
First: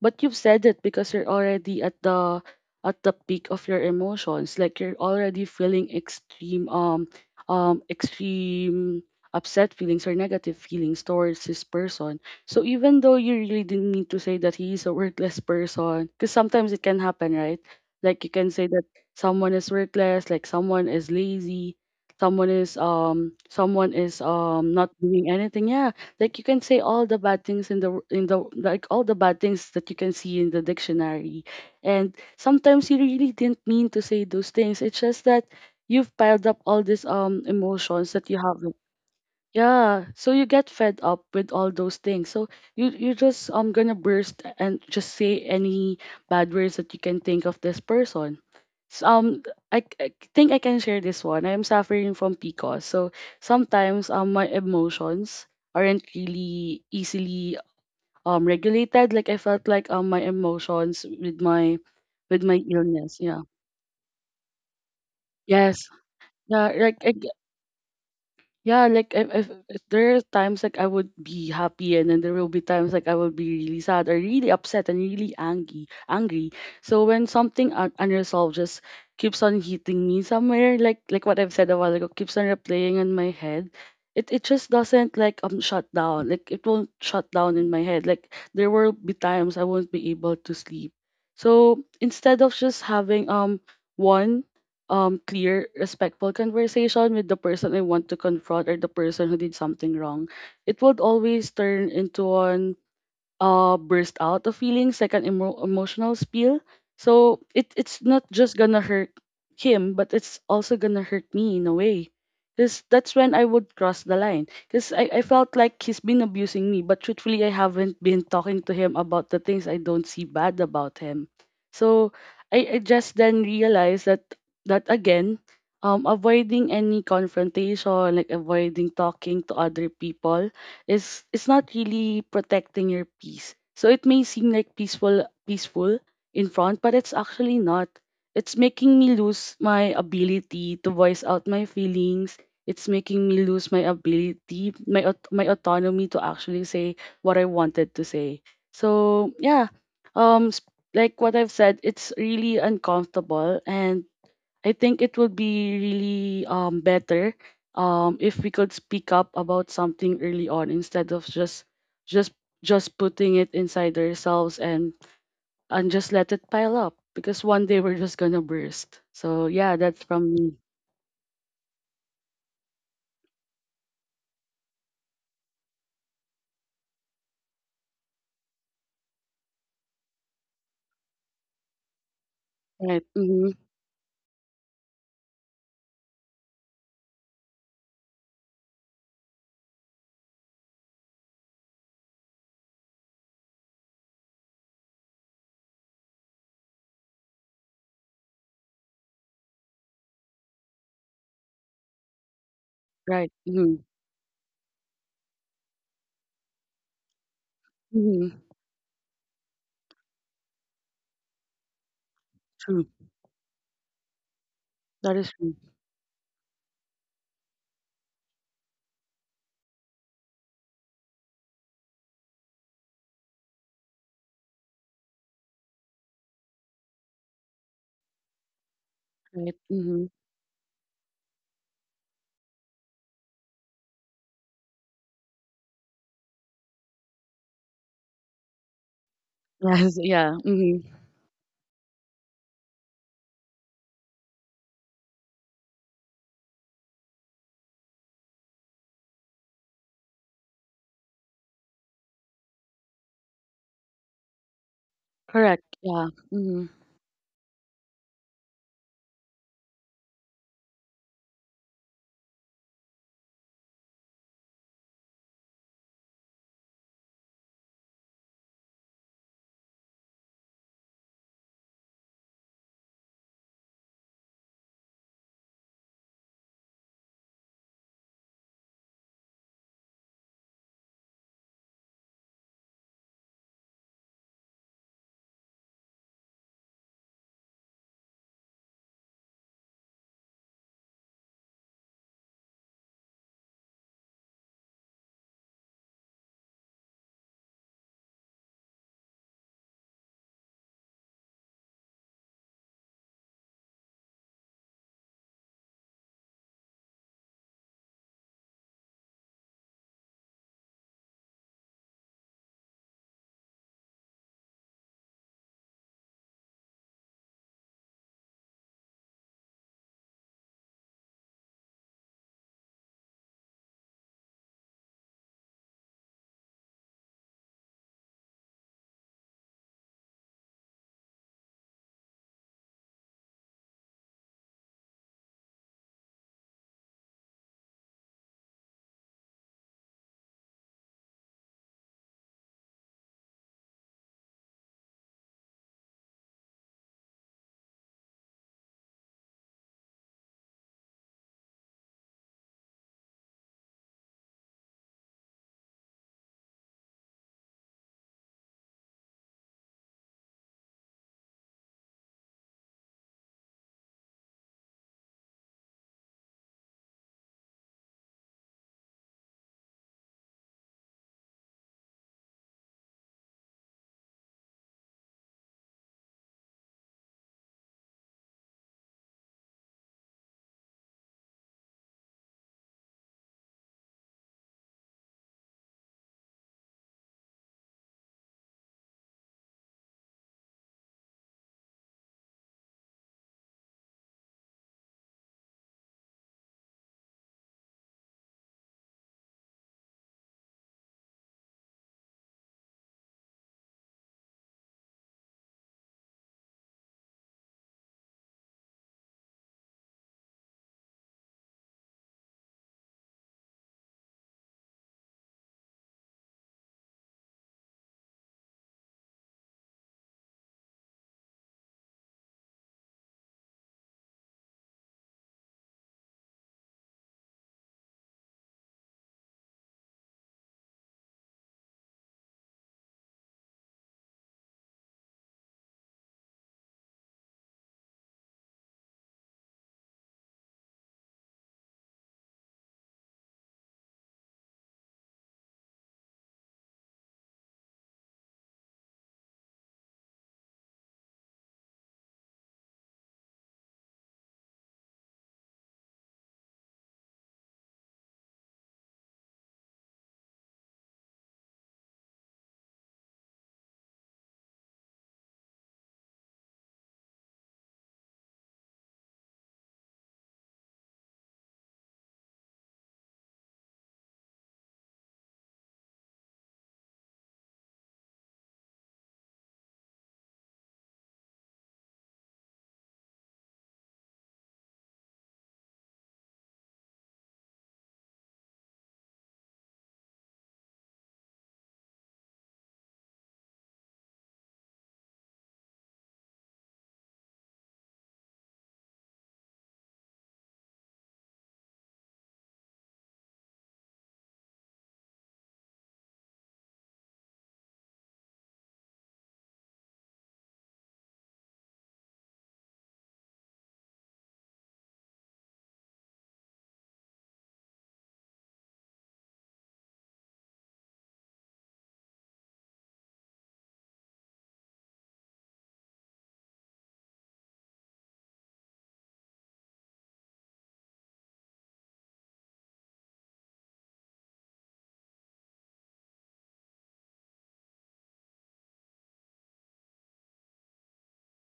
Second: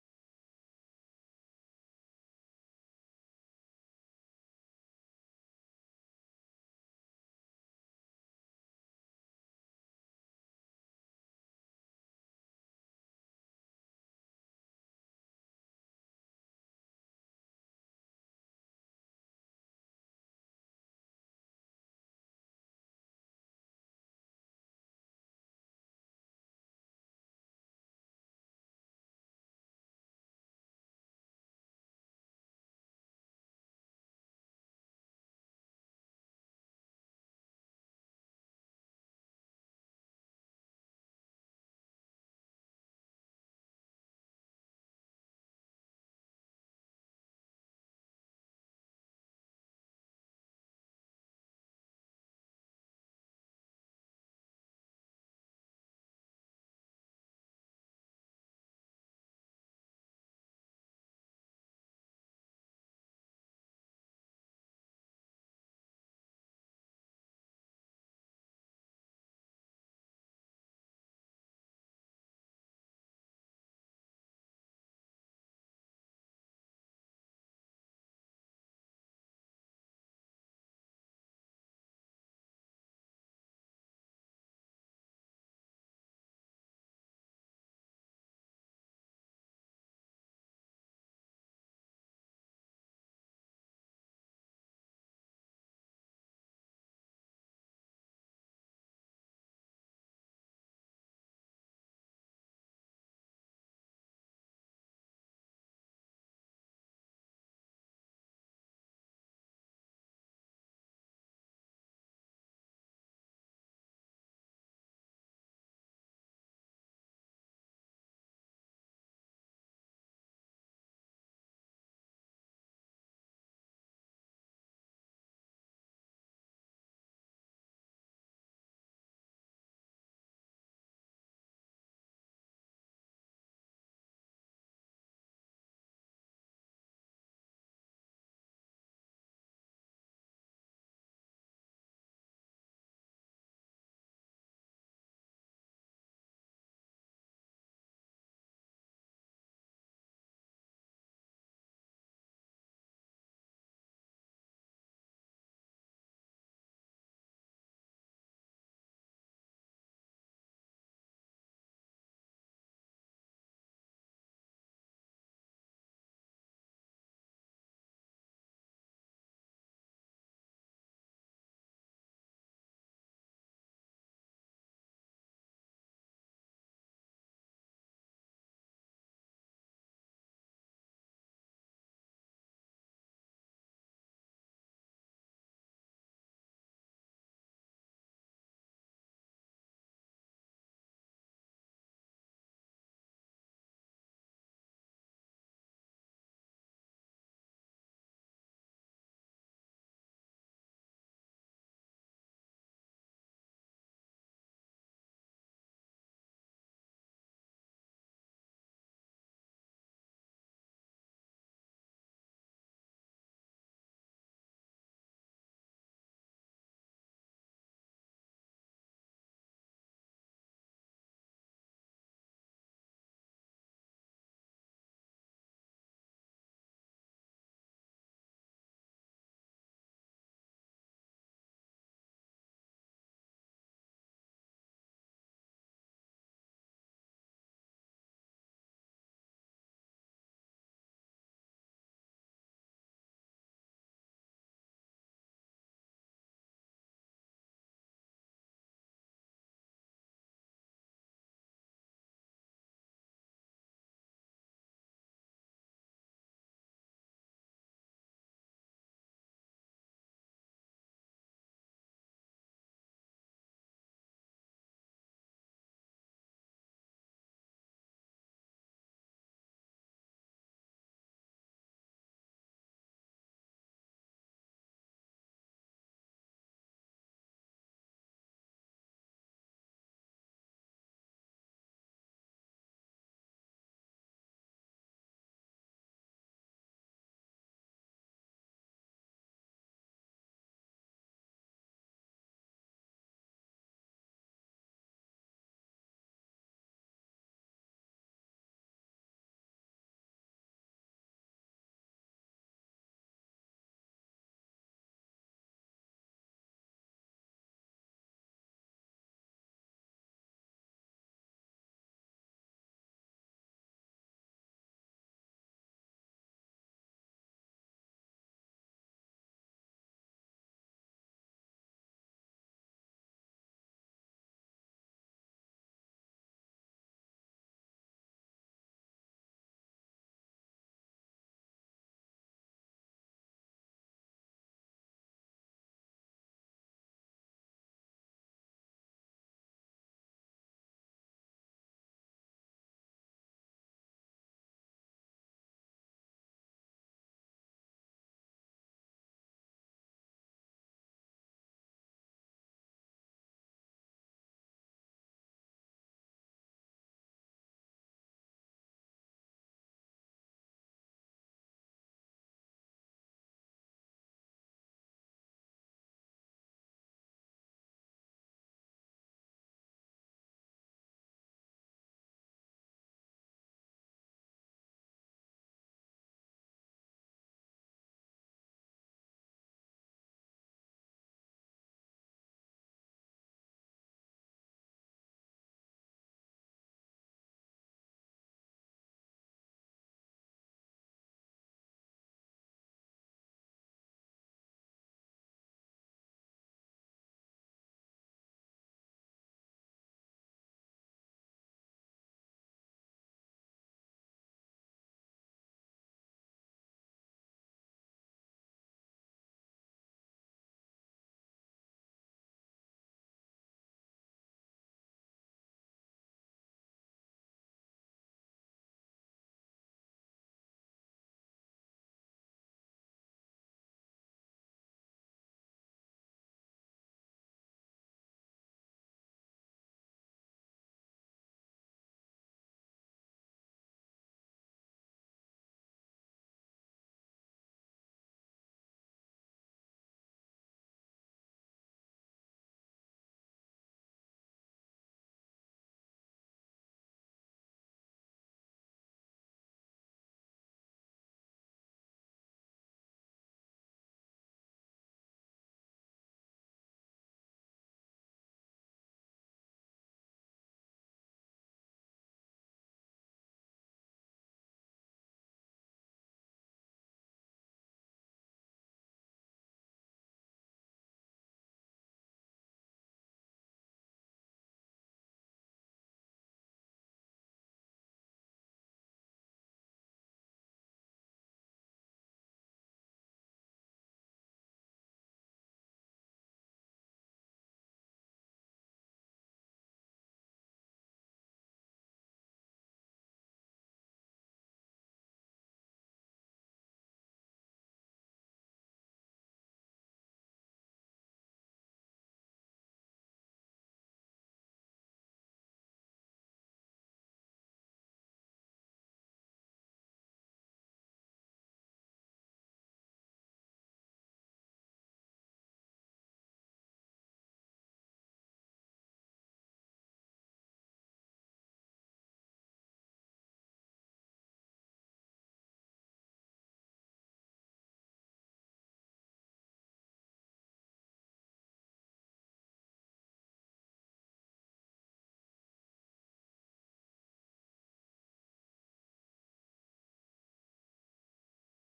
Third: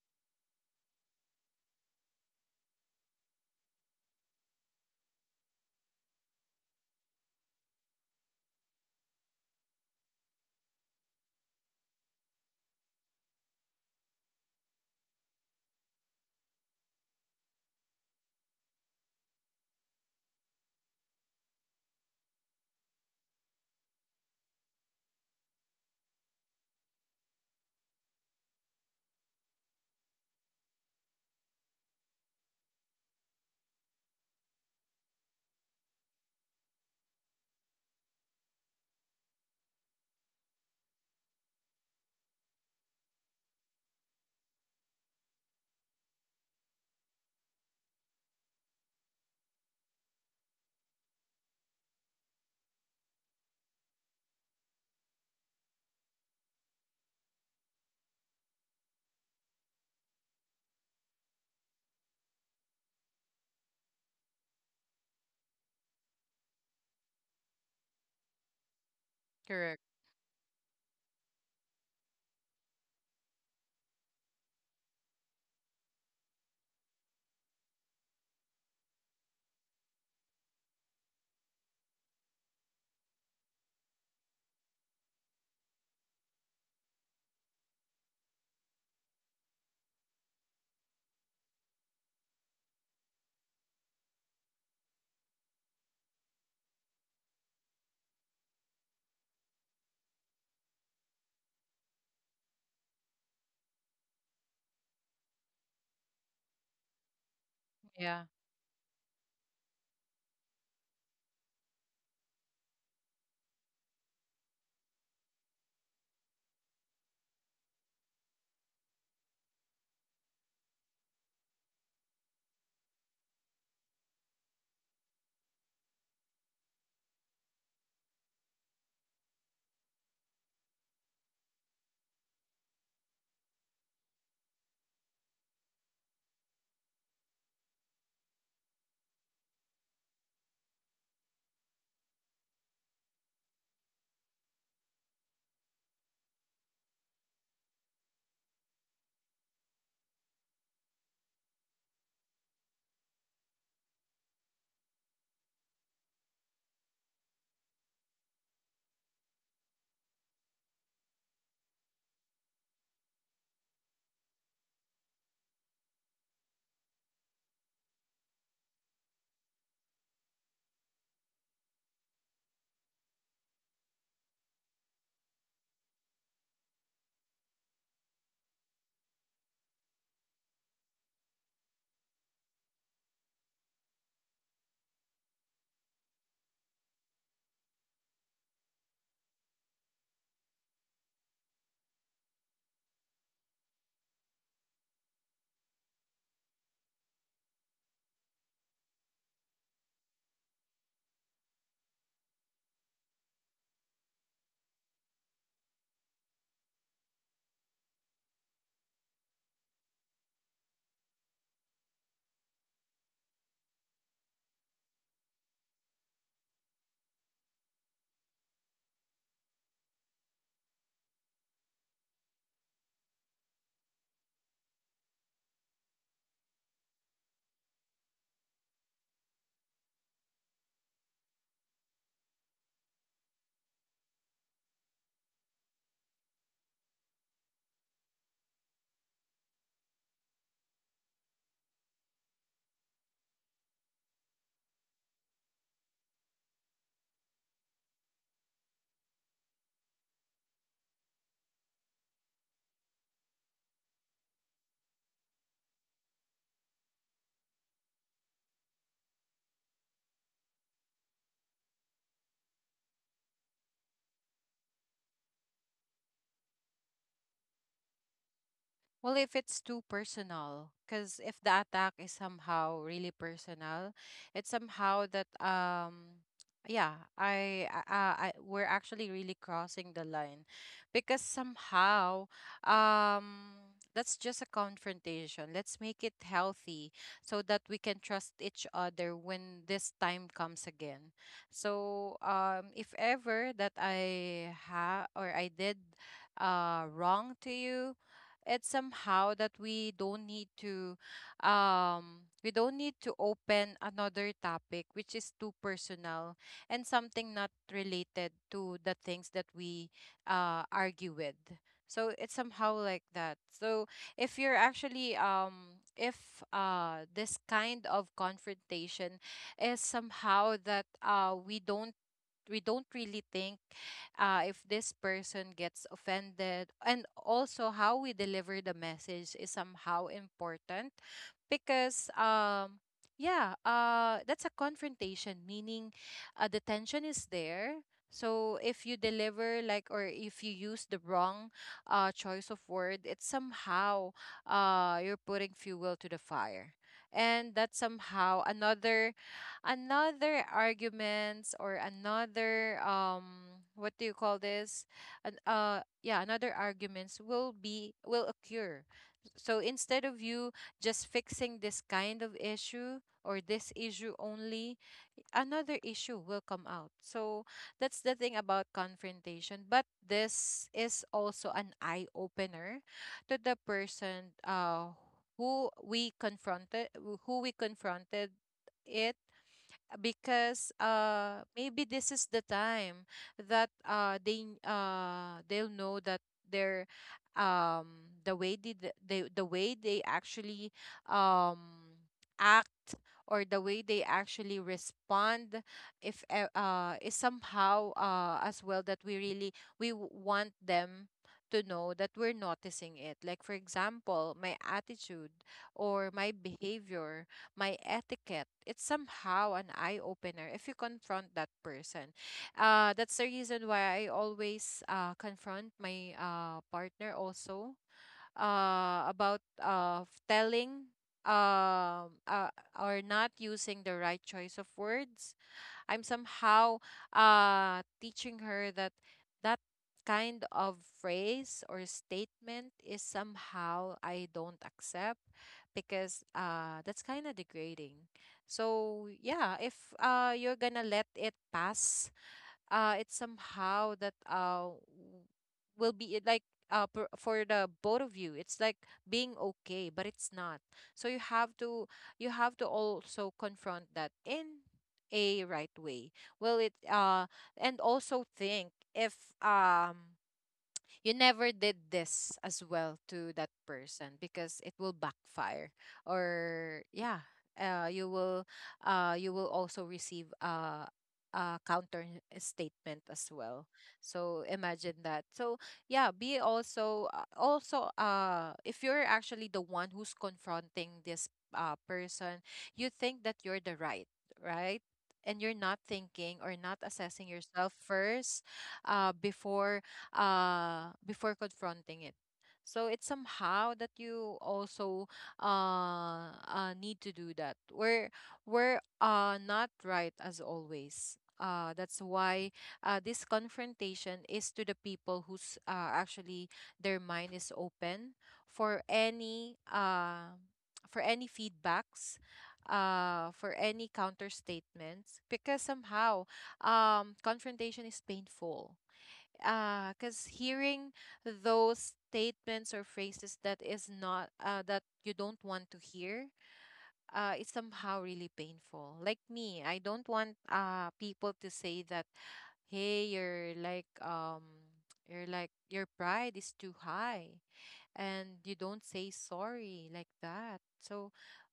Speaker 1: but you've said it because you're already at the peak of your emotions. Like you're already feeling extreme upset feelings or negative feelings towards his person. So even though you really didn't need to say that he is a worthless person, because sometimes it can happen, right? Like you can say that someone is worthless, like someone is lazy, someone is not doing anything. Yeah, like you can say all the bad things in the like all the bad things that you can see in the dictionary, and sometimes you really didn't mean to say those things. It's just that you've piled up all these emotions that you have. Yeah, so you get fed up with all those things. So you just gonna burst and just say any bad words that you can think of this person. So, um I think I can share this one. I am suffering from PCOS. So sometimes my emotions aren't really easily regulated. Like I felt like my emotions with my illness. Yeah. Yes. Yeah, like I, Yeah, like
Speaker 2: Correct.
Speaker 1: if there are times like I would be happy, and then there will be times like I will be really sad or really upset and really angry. So when something unresolved just keeps on hitting me somewhere, like what I've said a while ago, keeps on replaying in my head, it just doesn't like shut down. Like it won't shut down in my head. Like there will be times I won't be able to sleep. So instead of just having one clear respectful conversation with the person I want to confront or the person who did something wrong, it would always turn into an burst out of feelings, like an emotional spill. So it's
Speaker 2: Yeah.
Speaker 1: not just gonna hurt him, but it's also gonna hurt me in a way, because that's when I would cross the line. Because I felt like he's been abusing me, but truthfully I haven't been talking to him about the things I don't see bad about him. So I just then realized that, that again, avoiding any confrontation, like avoiding talking to other people, is, it's not really protecting your peace. So it may seem like peaceful in front, but it's actually not. It's making me lose my ability to voice out my feelings. It's making me lose my ability, my my autonomy to actually say what I wanted to say. So yeah, um, s- like what I've said, it's really uncomfortable. And I think it would be really better if we could speak up about something early on, instead of just just just putting it inside ourselves and just let it pile up, because one day we're just gonna burst. So yeah, that's from me. Right. Mm-hmm. Right. Mm-hmm. Mm-hmm. True. That is true. Right. Mm-hmm. Yes. Yeah. Mm-hmm. Correct. Yeah. Mm-hmm.
Speaker 2: Well, if it's too personal, because if the attack is somehow really personal, it's somehow that, yeah, I we're actually really crossing the line, because somehow, um, that's just a confrontation. Let's make it healthy so that we can trust each other when this time comes again. So if ever that I ha or I did wrong to you, it's somehow that we don't need to we don't need to open another topic which is too personal and something not related to the things that we argue with. So it's somehow like that. So if you're actually if this kind of confrontation is somehow that we don't really think if this person gets offended, and also how we deliver the message is somehow important. Because yeah, that's a confrontation, meaning the tension is there. So if you deliver like, or if you use the wrong choice of word, it's somehow you're putting fuel to the fire, and that's somehow another arguments, or another what do you call this? Yeah, another arguments will occur. So instead of you just fixing this kind of issue, or this issue only, another issue will come out. So that's the thing about confrontation. But this is also an eye opener to the person who we confronted who we confronted it Because maybe this is the time that they'll know that their the way they the way they actually um act, or the way they actually respond if e- is somehow as well that we really want them to know that we're noticing it. Like, for example, my attitude, or my behavior, my etiquette. It's somehow an eye opener if you confront that person. That's the reason why I always confront my partner also about telling or not using the right choice of words. I'm somehow teaching her that that kind of phrase or statement is somehow I don't accept, because that's kind of degrading. So yeah, if you're gonna let it pass, it's somehow that will be it like for the both of you it's like being okay, but it's not. So you have to, you have to also confront that in a right way. Well it uh and also think if um you never did this as well to that person, because it will backfire. Or yeah, you will, you will also receive a counter statement as well. So imagine that. So yeah, be also also if you're actually the one who's confronting this person, you think that you're the right, right, and you're not thinking or not assessing yourself first, before, before confronting it. So it's somehow that you also need to do that. We're not right as always. That's why this confrontation is to the people who's actually their mind is open for any uh, for any feedbacks, for any counter statements. Because somehow confrontation is painful, because hearing those statements or phrases that is not that you don't want to hear, it's somehow really painful. Like me, I don't want people to say that, hey, you're like your pride is too high, and you don't say sorry, like that. So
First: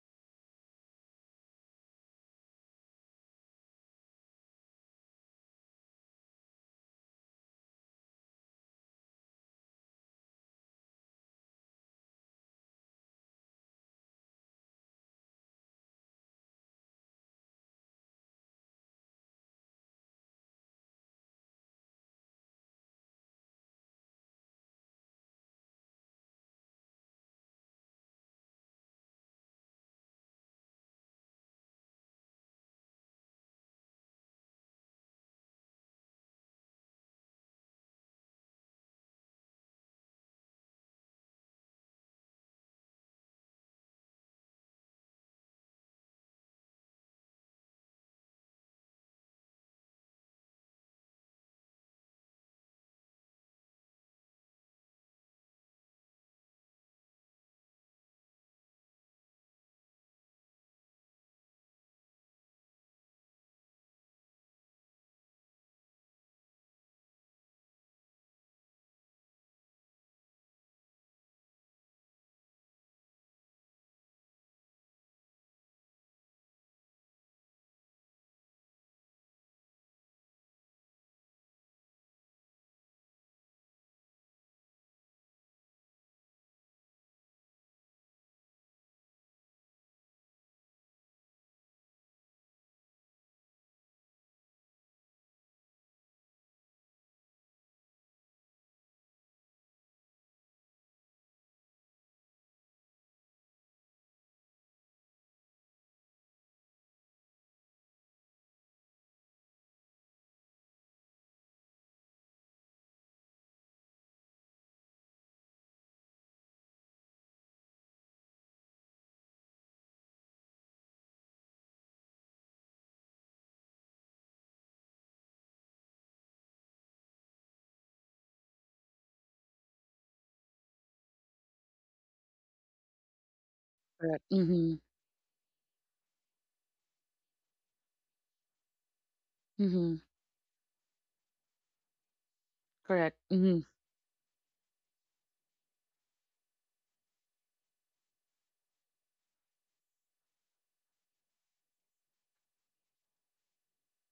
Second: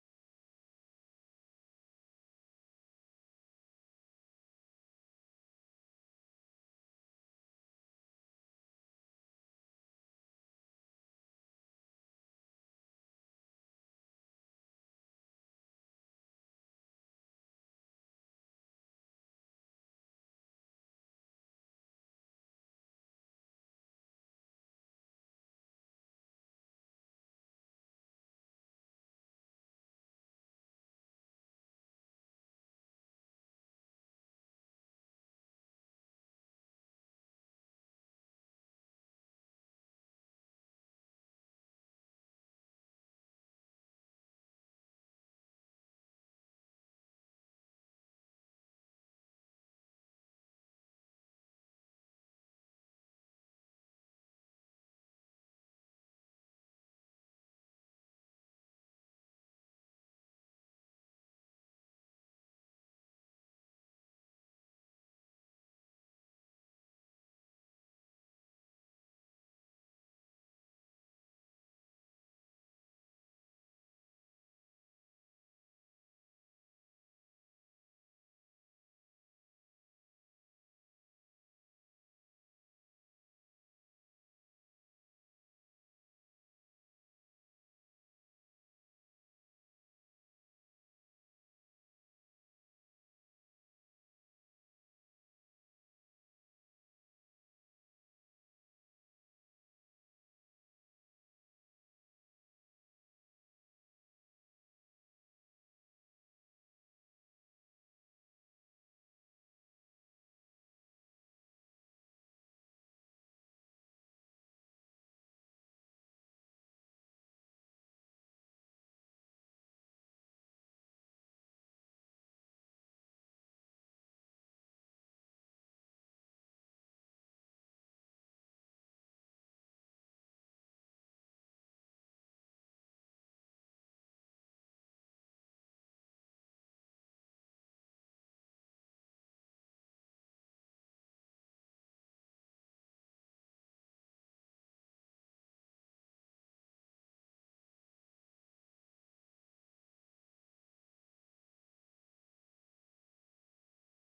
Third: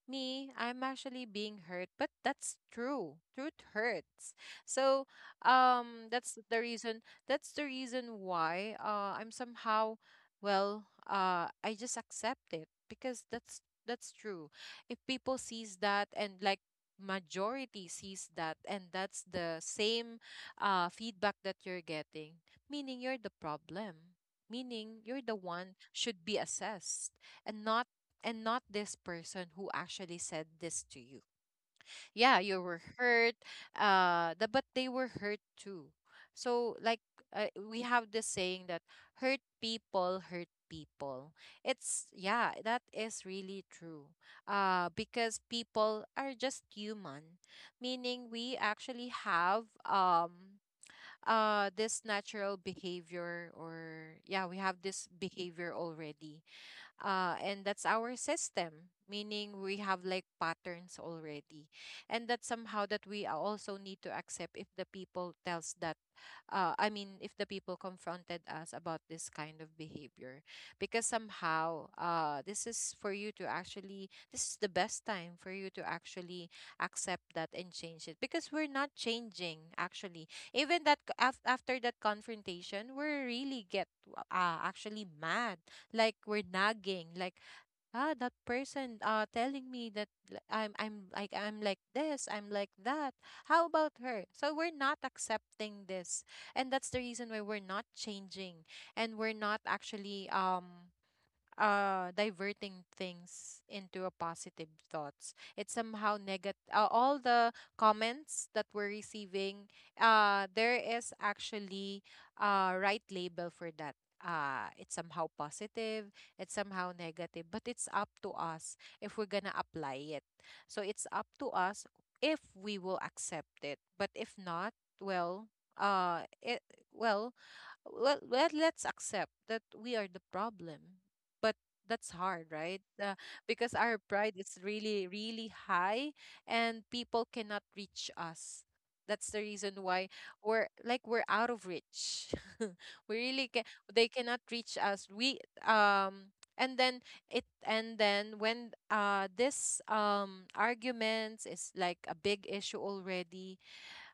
Speaker 2: me, I'm actually being hurt, but that's true. Truth hurts. So, that's the reason. That's the reason why I'm somehow, well, I just accept it, because that's true. If people sees that, and like majority sees that, and that's the same feedback that you're getting, meaning you're the problem, meaning you're the one should be assessed, and not, and not this person who actually said this to you. Yeah, you were hurt, but they were hurt too. So like, we have this saying that hurt people hurt people. It's, yeah, that is really true. Because people are just human, meaning we actually have this natural behavior, or yeah, we have this behavior already. And that's our system, meaning we have like patterns already. And that's somehow that we also need to accept if the people tells that, I mean if the people confronted us about this kind of behavior. Because somehow this is for you to actually, this is the best time for you to actually accept that and change it. Because we're not changing actually, even after that confrontation, we really get actually mad, like we're nagging, like ah, that person telling me that I'm like this, I'm like that, how about her? So we're not accepting this, and that's the reason why we're not changing, and we're not actually diverting things into a positive thoughts. It's somehow negative, all the comments that we're receiving, there is actually a right label for that. It's somehow positive, it's somehow negative, but it's up to us if we're gonna apply it. So it's up to us if we will accept it. But if not, well uh it well well, well, let's accept that we are the problem. But that's hard, right? Because our
Speaker 1: Correct.
Speaker 2: pride is
Speaker 1: Mm-hmm.
Speaker 2: really, really high, and people cannot reach us. That's the reason
Speaker 1: Mm-hmm.
Speaker 2: why we're like, we're out of reach. We
Speaker 1: Correct.
Speaker 2: really can,
Speaker 1: Mm-hmm.
Speaker 2: they cannot reach us. We um and then, it and then when this arguments is like a big issue already,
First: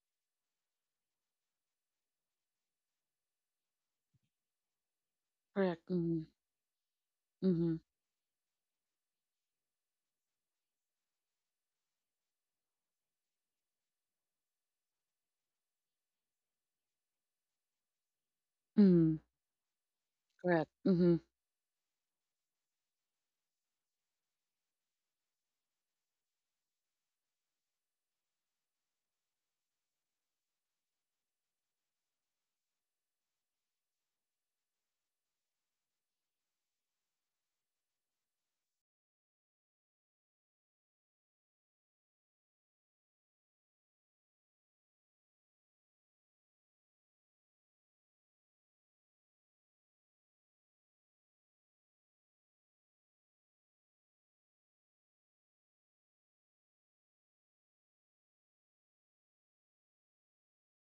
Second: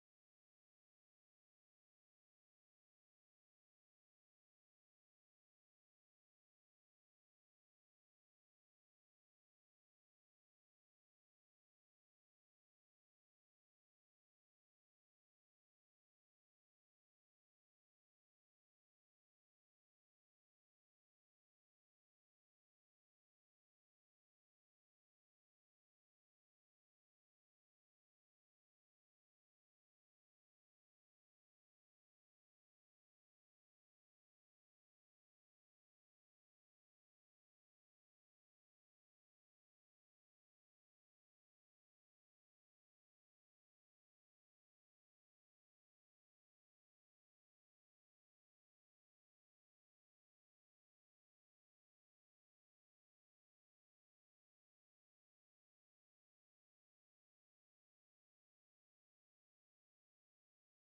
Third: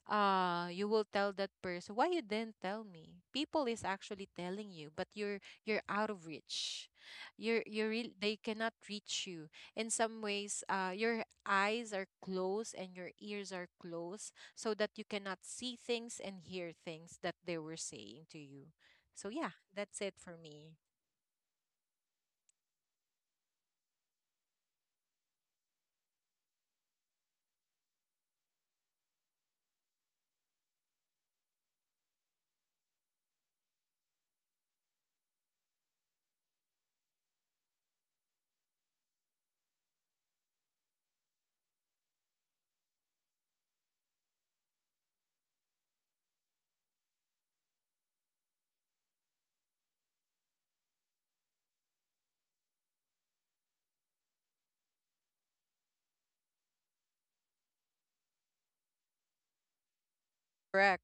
Speaker 2: you will tell that person, why you didn't tell me? People is actually telling you, but you're
Speaker 1: Correct.
Speaker 2: out of
Speaker 1: Mm-hmm.
Speaker 2: reach. you're
Speaker 1: Mm-hmm.
Speaker 2: you're real they cannot reach you. In some ways, your eyes are closed and your ears are closed, so that you cannot see things and hear things that they were saying to you.
Speaker 1: Mm-hmm.
Speaker 2: So yeah, that's it for me.
Speaker 1: Correct. Mm-hmm.
Speaker 2: Correct.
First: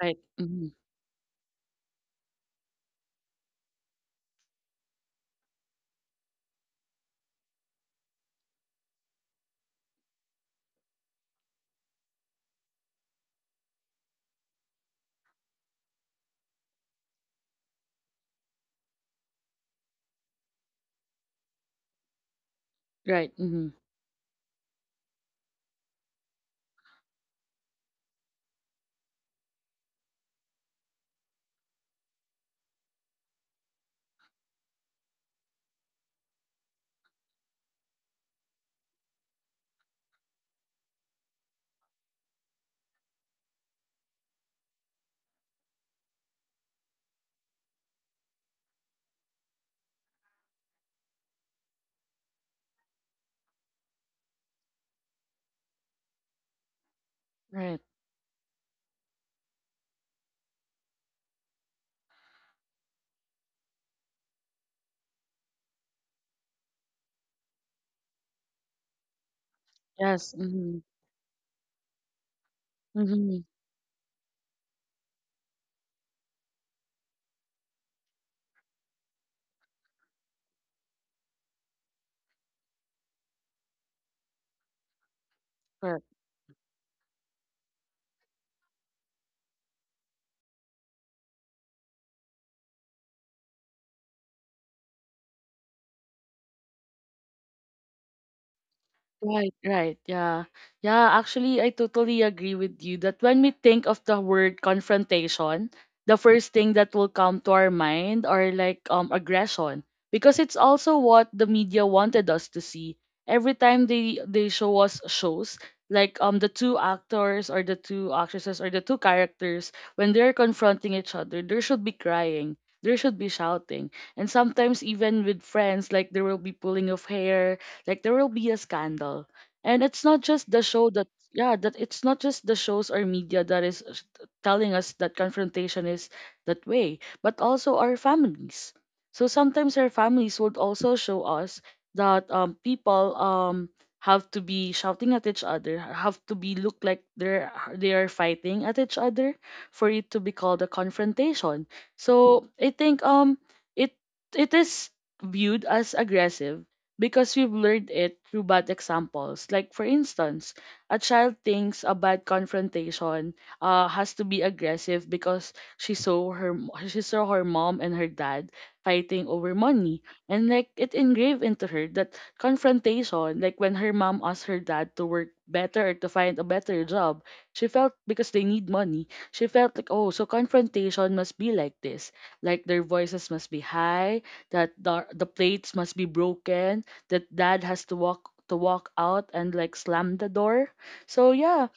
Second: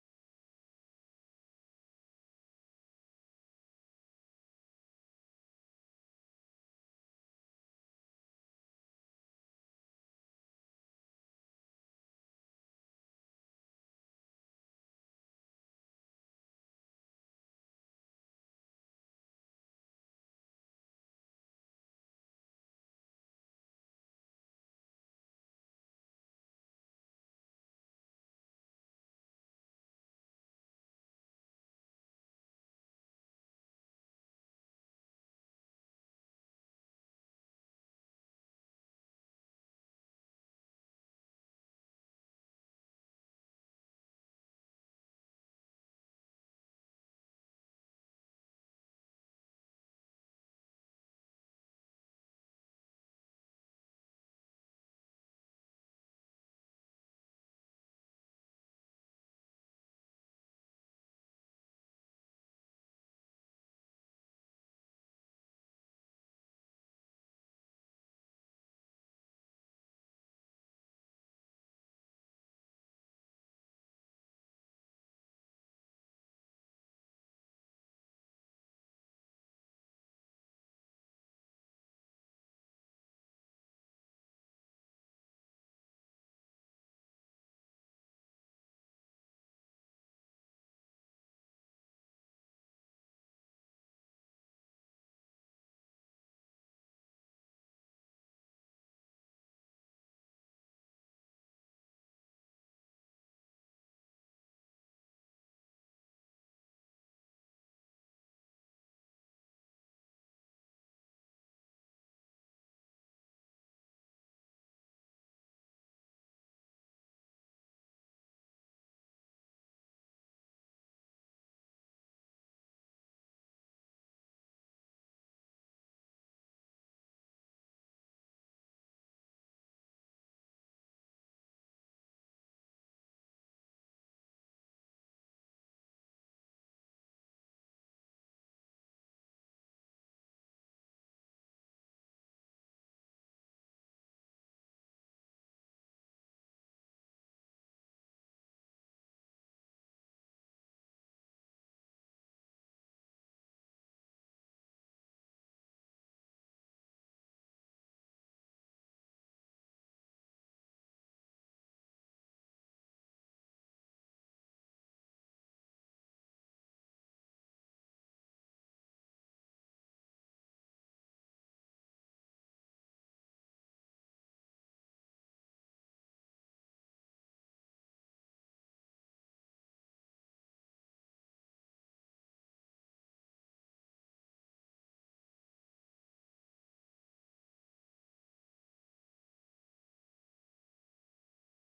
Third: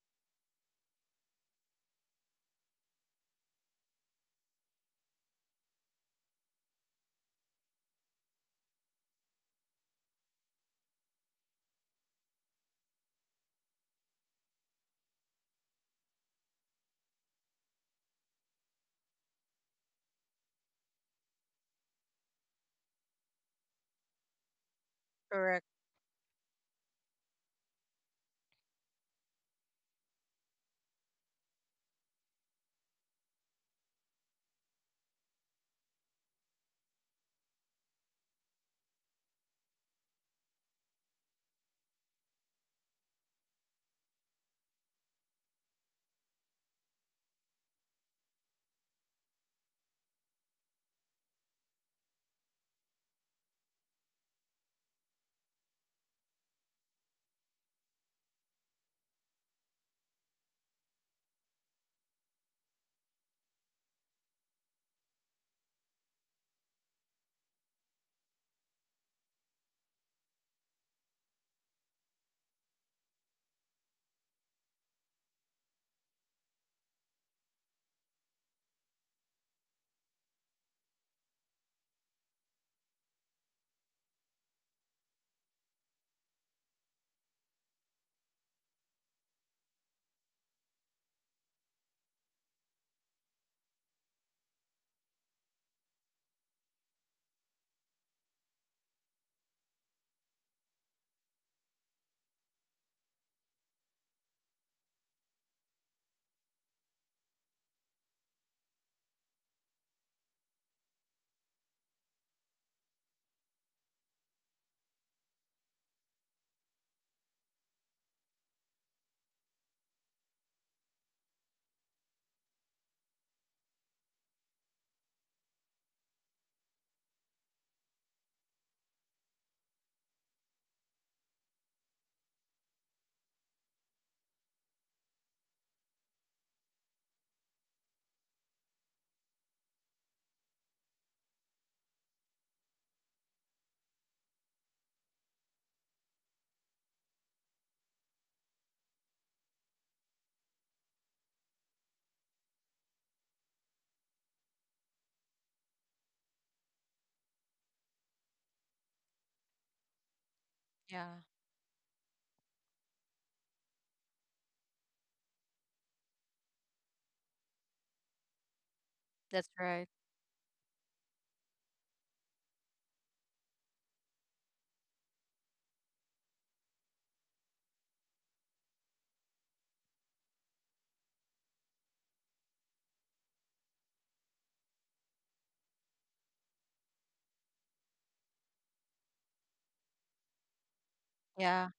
Speaker 1: Right. Mhm. Right. Mhm.
Speaker 2: Correct.
Speaker 1: Right. Yes. Mhm. Mhm. Right, right. Yeah. Yeah, actually I totally agree with you that when we think of the word confrontation, the first thing that will come to our mind are like aggression, because it's also what the media wanted us to see. Every time they show us shows like the two actors or the two actresses or the two characters, when they're confronting each other, there should be crying. There should be shouting. And sometimes even with friends, like there will be pulling of hair, like there will be a scandal. And it's not just the show that, yeah, that it's not just the shows or media that is telling us that confrontation is that way, but also our families. So sometimes our families would also show us that people have to be shouting at each other, have to be look like they are fighting at each other for it to be called a confrontation. So I think it it is viewed as aggressive, because we've learned it through bad examples. Like, for instance, a
Speaker 2: Yeah.
Speaker 1: child thinks a bad confrontation has to be aggressive because she saw her mom and her dad fighting
Speaker 2: That's
Speaker 1: over
Speaker 2: right.
Speaker 1: money, and like it engraved into her that confrontation. Like when her mom asked her dad to work better or to find a better job, she felt because they need money. She felt like, oh, so confrontation must be like this. Like their voices must be high, that the plates must be broken, that dad has to walk out and like slam the door. So
Speaker 2: Yeah.
Speaker 1: yeah,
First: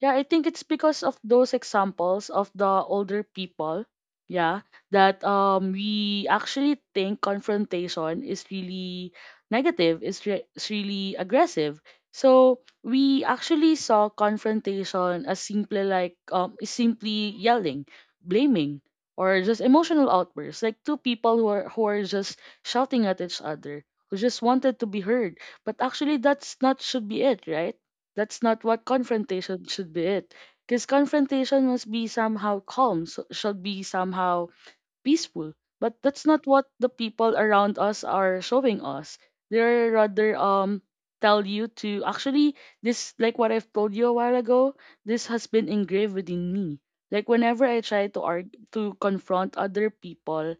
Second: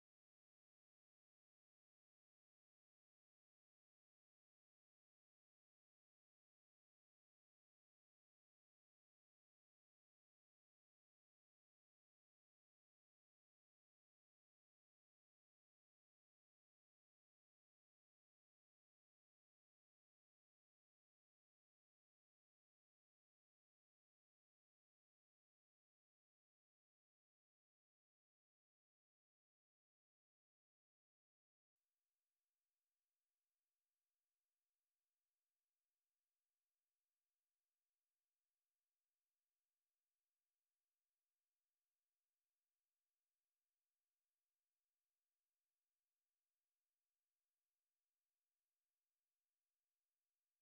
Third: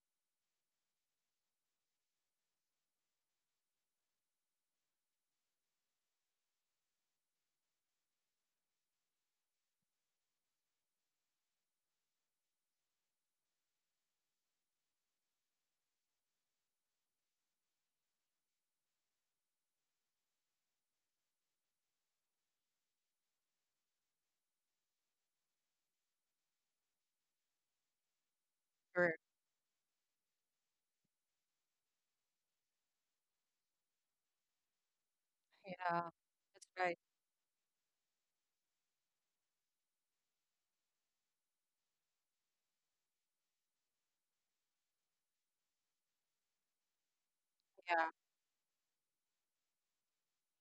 Speaker 1: yeah, I think it's because of those examples of the older people, yeah, that we actually think confrontation is really negative, is is really aggressive. So we actually saw confrontation as simply like is simply yelling, blaming, or just emotional outbursts, like two people who are just shouting at each other, who just wanted to be heard. But actually, that's not should be it, right? That's not what
Speaker 2: Correct.
Speaker 1: confrontation should be it. Because confrontation must be somehow calm, so should be somehow peaceful. But
Speaker 2: Yeah.
Speaker 1: that's not what
Speaker 2: That's
Speaker 1: the
Speaker 2: right.
Speaker 1: people around us are showing us. They're rather tell you to actually this, like what I've told you a while ago, this has been engraved within me. Like whenever I
Speaker 2: Yeah.
Speaker 1: try to argue to confront other people,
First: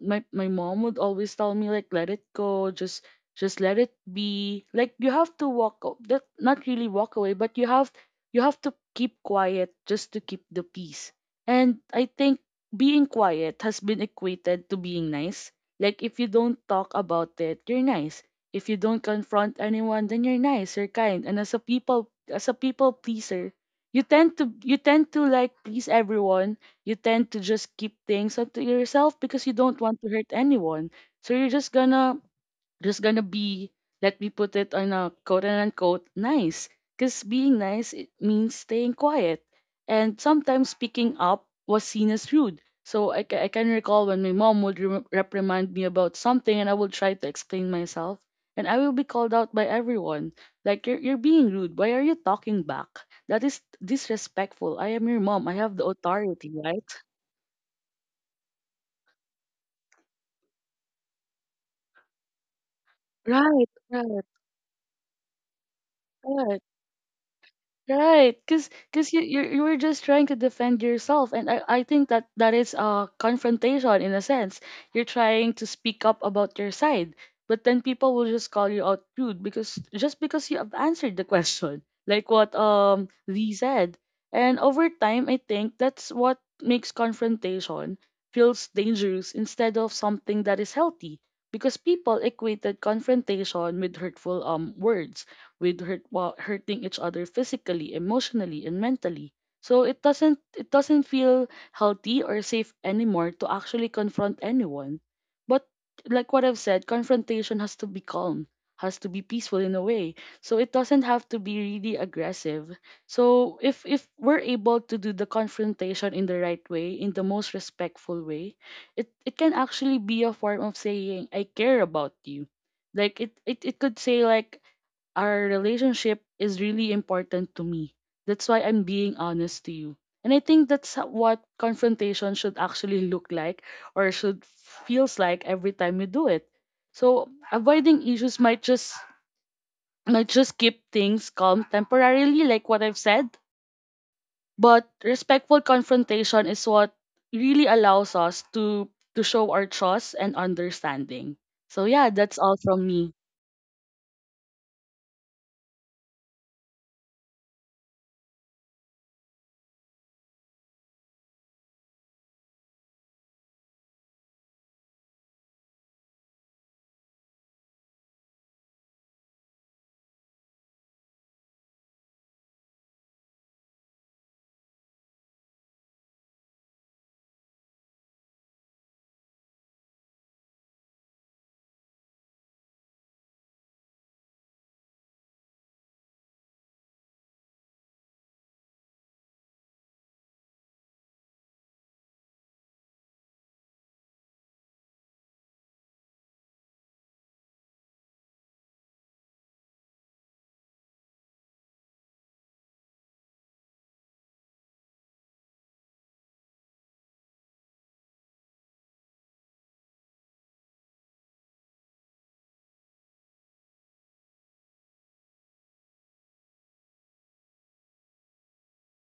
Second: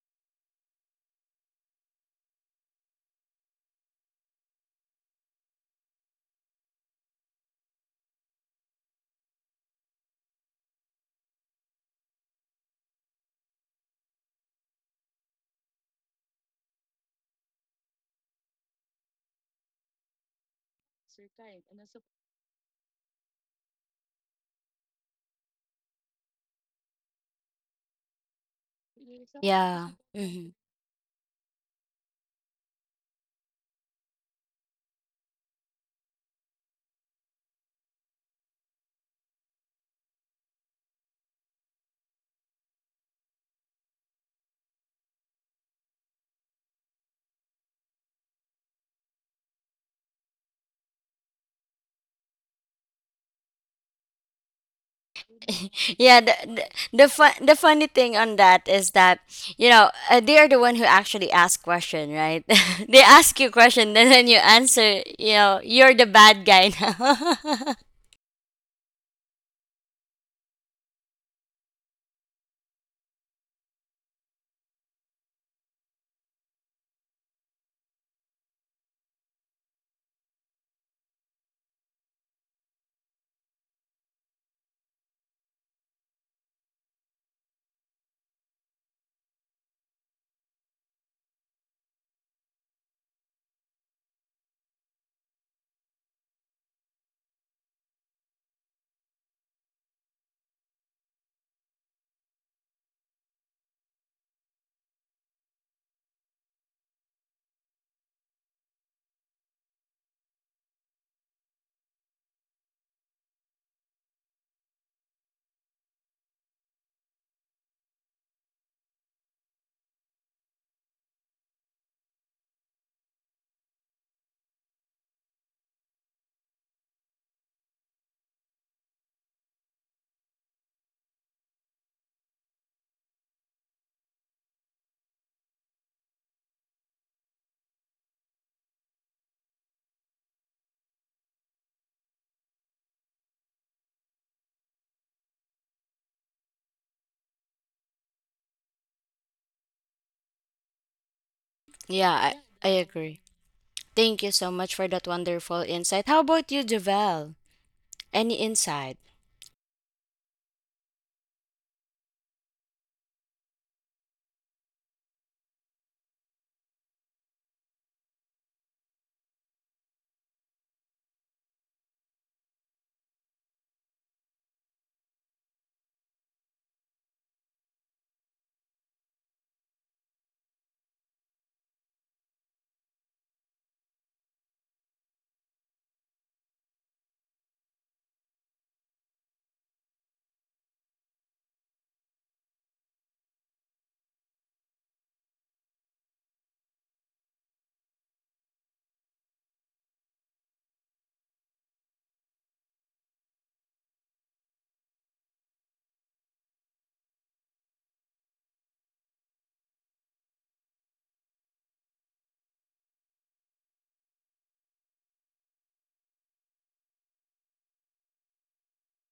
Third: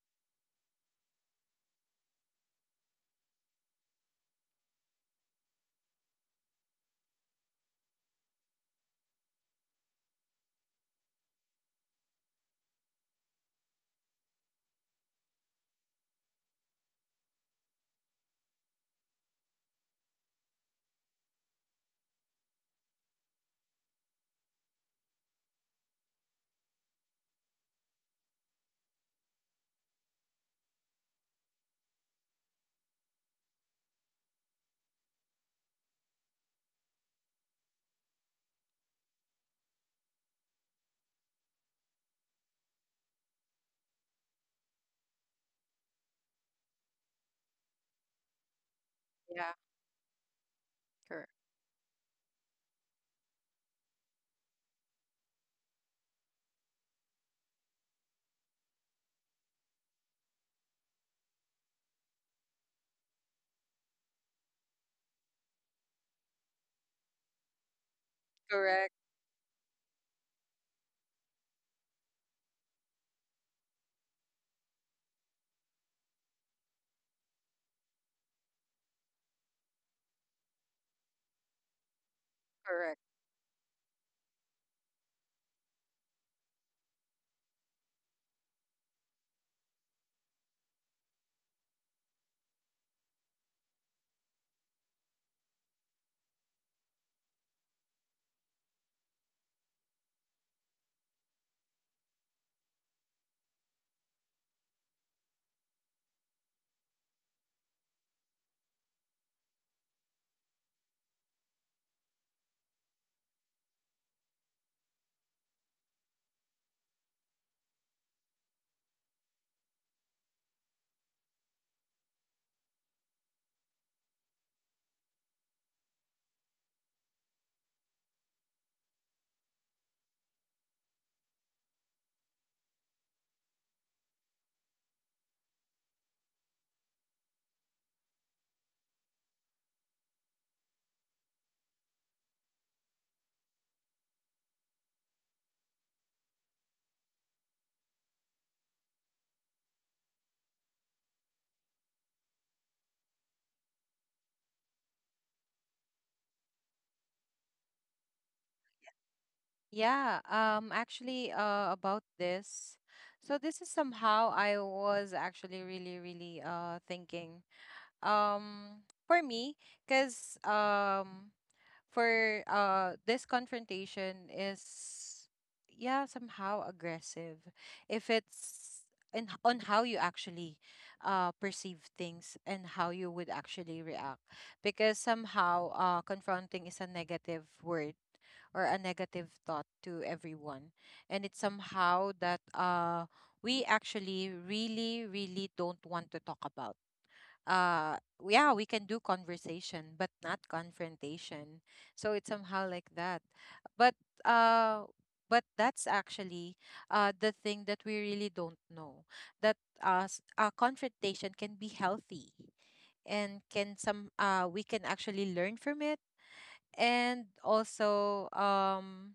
Speaker 1: my mom would always tell me, like, let it go, just let it be. Like you have to that not really walk away, but you have to keep quiet just to keep the peace. And I think being quiet has been equated to being nice. Like if you don't talk about it, you're nice. If you don't confront anyone, then you're nice, you're kind. And as a people pleaser, you tend to like please everyone. You tend to just keep things up to yourself because you don't
Speaker 3: Yeah.
Speaker 1: want to hurt
Speaker 3: Hmm.
Speaker 1: anyone. So you're just gonna be let me put it on a quote and unquote nice, because being nice it means staying quiet. And sometimes speaking up was seen as rude. So I can recall when my mom would reprimand me about something and I would try to explain myself, and I will be called
Speaker 2: Yeah.
Speaker 1: out by everyone, like, you're
Speaker 2: Correct.
Speaker 1: being rude, why are you talking back, that is disrespectful, I am your mom, I have the
Speaker 3: Yeah, the,
Speaker 1: authority,
Speaker 3: the the fun the funny thing on that is that they are the one who actually ask question, right? They ask you
Speaker 1: right
Speaker 3: question, then
Speaker 1: right
Speaker 3: when you answer, you know you're the bad
Speaker 1: right.
Speaker 3: guy now.
Speaker 1: Right, because
Speaker 2: Correct.
Speaker 1: you were just trying to defend yourself, and I think that that is a confrontation in a sense. You're trying to speak up about your side, but then people will just call you out rude because just because you have answered the question, like what
Speaker 2: Correct.
Speaker 1: Lee said. And over time, I think that's what makes confrontation feels dangerous instead of something that is healthy, because people equated confrontation with hurtful words, with hurting each other physically, emotionally, and mentally. So it doesn't feel healthy or safe anymore to actually confront anyone. But like what I've said, confrontation has to be calm, has to be peaceful in a way. So it doesn't have to be really aggressive. So if we're able to do the confrontation in the right way, in the most respectful way, it can actually be a form of saying I care about you. Like it could say like our relationship is really important to me. That's why I'm being honest to you. And I think that's what confrontation should actually look like, or should feels like every time you do it. So avoiding issues might just keep things calm temporarily, like what I've said, but respectful confrontation is what really allows us to show our trust and understanding. So yeah,
Speaker 3: Yeah,
Speaker 1: that's all
Speaker 3: I
Speaker 1: from me.
Speaker 3: agree. Thank you so much for that wonderful insight. How about you, Javel? Any insight?
Speaker 2: Yeah, actually, about this. So this is somehow I was actually really, really thinking. For me, because for this confrontation is yeah, somehow aggressive if it's on how you actually perceive things and how you would actually react. Because somehow confronting is a negative word, or a negative thought to everyone. And it's somehow that we actually really, really don't want to talk about, uh yeah, we can do conversation but not confrontation. So it's somehow like that. But uh but that's actually the thing that we really don't know, that confrontation can be healthy, and can some we can actually learn from it. And also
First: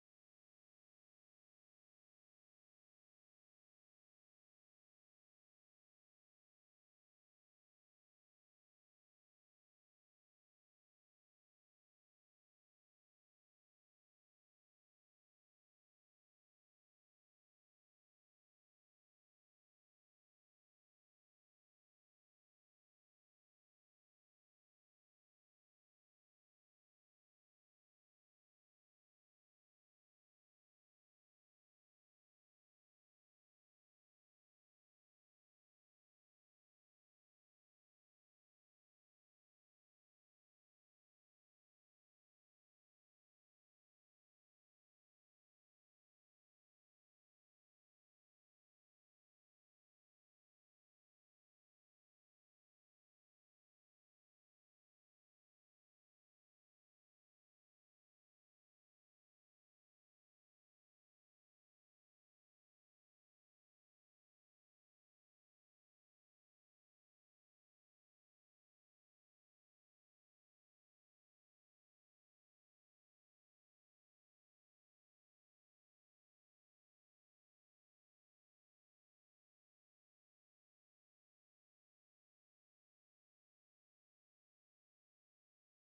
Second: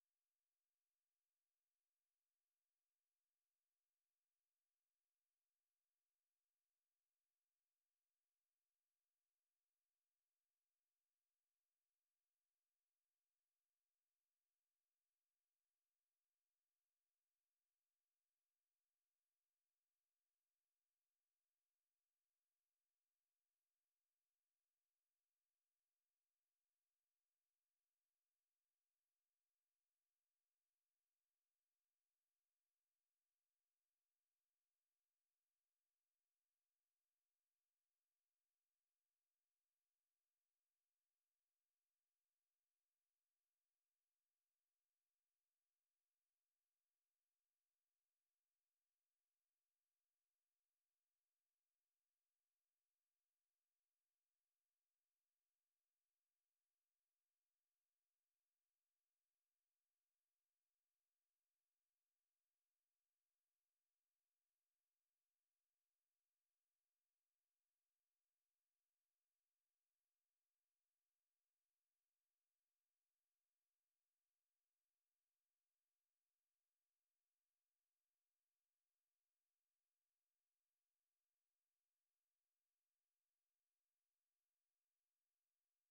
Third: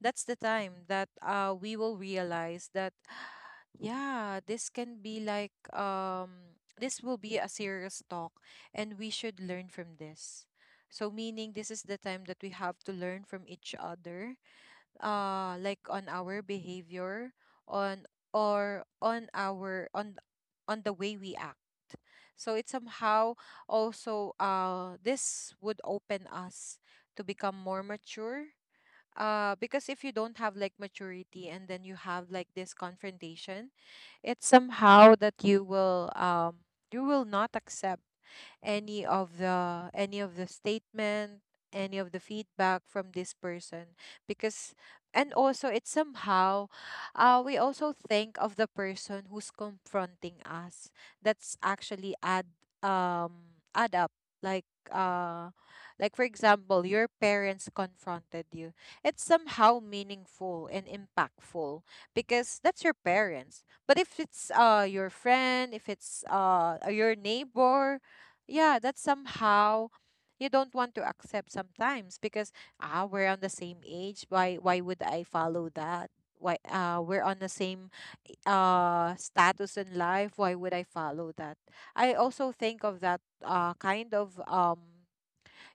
Speaker 2: that's the time that we will realize that yeah, this can be like this will be a serious talk, and we should learn from this. So meaning, this is the time that we have to learn from each other, like on our behavior, on, or on our on the way we act. So it somehow, also this would open us to become more mature. Because if you don't have like maturity, and then you have like this confrontation, it's somehow that you will not accept any of the statement, any of the feedback from this person. Because, and also it's somehow we also think of the person who's confronting us. That's actually add, add up. Like, uh like for example, your parents confronted you, it's somehow meaningful and impactful, because that's your parents. But if it's your friend, if it's your neighbor, yeah, that's somehow you don't want to accept sometimes. Because ah, we're on the same age, why would I follow that? Why we're on the same status in life, why would I follow that? I also think of that kind of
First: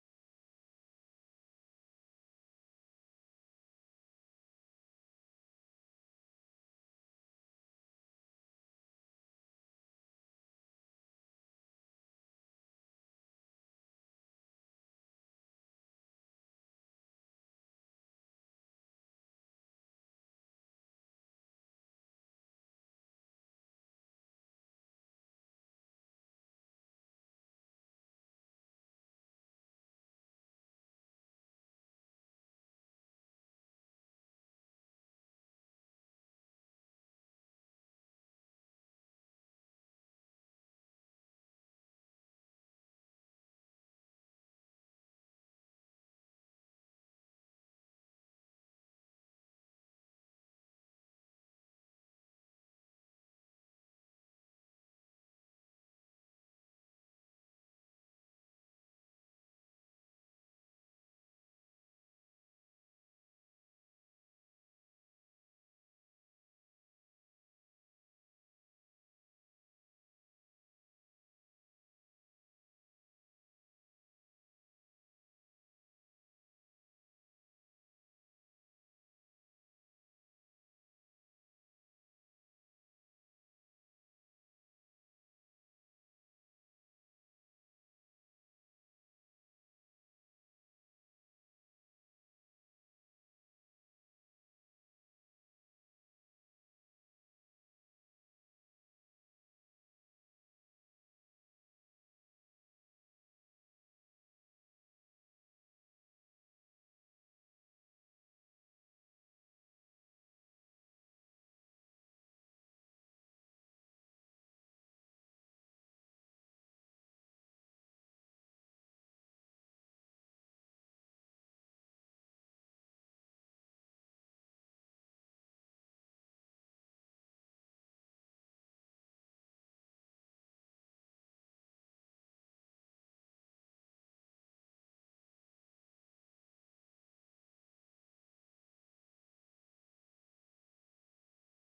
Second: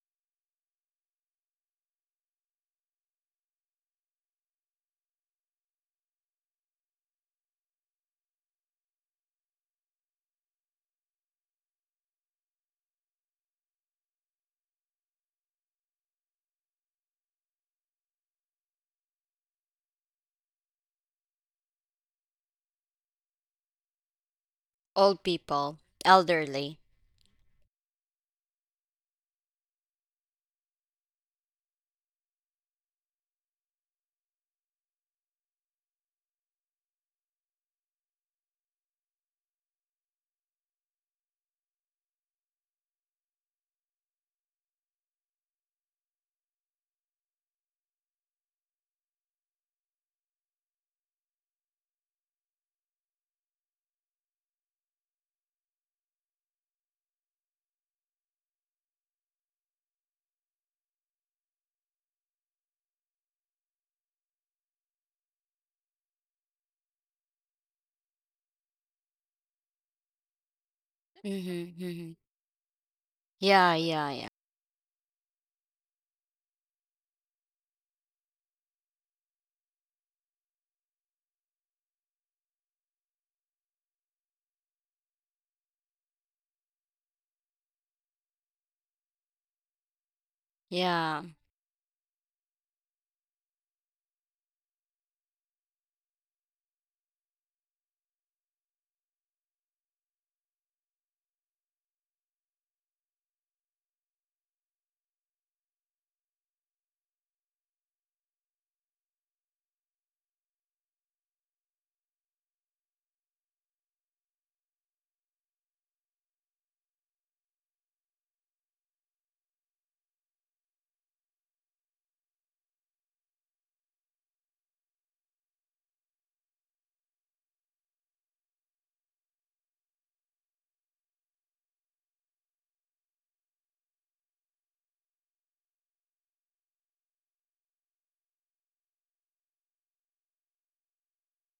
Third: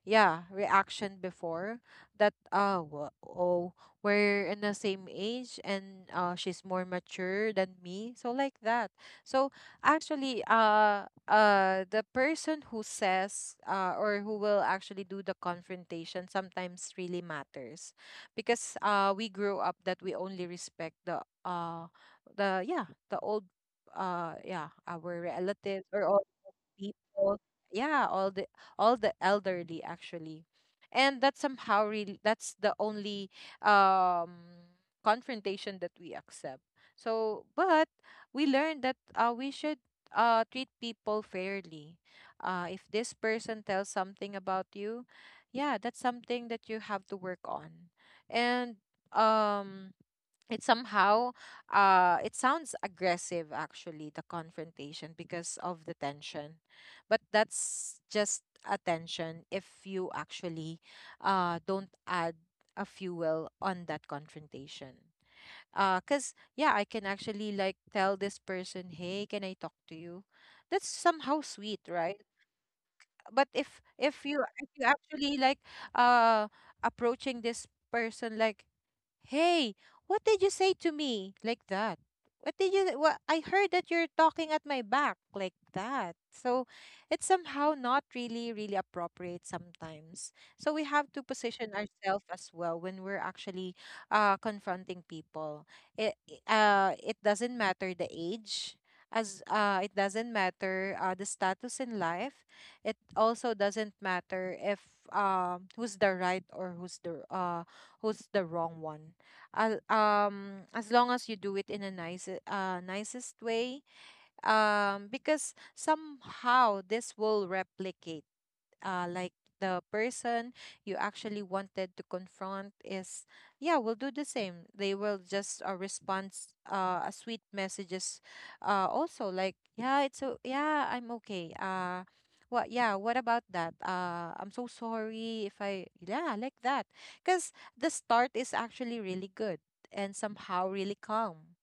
Speaker 2: yeah reaction before, that oh, we're in the same age, and she's more mature than me, so like that. So actually, the person who says or who will actually do the confrontation sometimes really matters. Because we grew up that we only respect the yeah, the old, yeah, our
Speaker 3: Old people,
Speaker 2: relatives, or all
Speaker 3: elderly.
Speaker 2: people, yeah, all the elderly actually. And that's somehow really, that's the only um confrontation that we accept. So but we learned that we should treat people fairly. If this person tells something about you, yeah, that's something that you have to work on. And um it somehow, it sounds aggressive actually, the confrontation, because of the tension. But that's just a tension if you actually don't add a fuel on that confrontation. Cuz yeah, I can actually like tell this person, hey, can I talk to you? That's somehow sweet,
Speaker 3: Mm-hmm, mm-hmm.
Speaker 2: right? But
Speaker 3: Yeah,
Speaker 2: if
Speaker 3: yeah,
Speaker 2: if
Speaker 3: yeah,
Speaker 2: you, if you actually like uh approaching this person like, hey, what did you say to me? Like that. What did you, what, I heard that you're talking at my back, like that. So it's somehow not really, really appropriate sometimes. So we have to
Speaker 3: yeah,
Speaker 2: position ourselves as well when we're actually confronting people. It, it doesn't matter the age. As It doesn't matter the status in life, it also doesn't matter if who's the right or who's the wrong one. As long as you do it in a nice, nicest way, because somehow this will replicate, like the person you actually wanted to confront is, yeah, will do the same. They will just respond a sweet messages, also like yeah it's yeah, I'm okay, what yeah, what about that, I'm so sorry if I, yeah, like that. Because the start is actually really good and somehow really calm.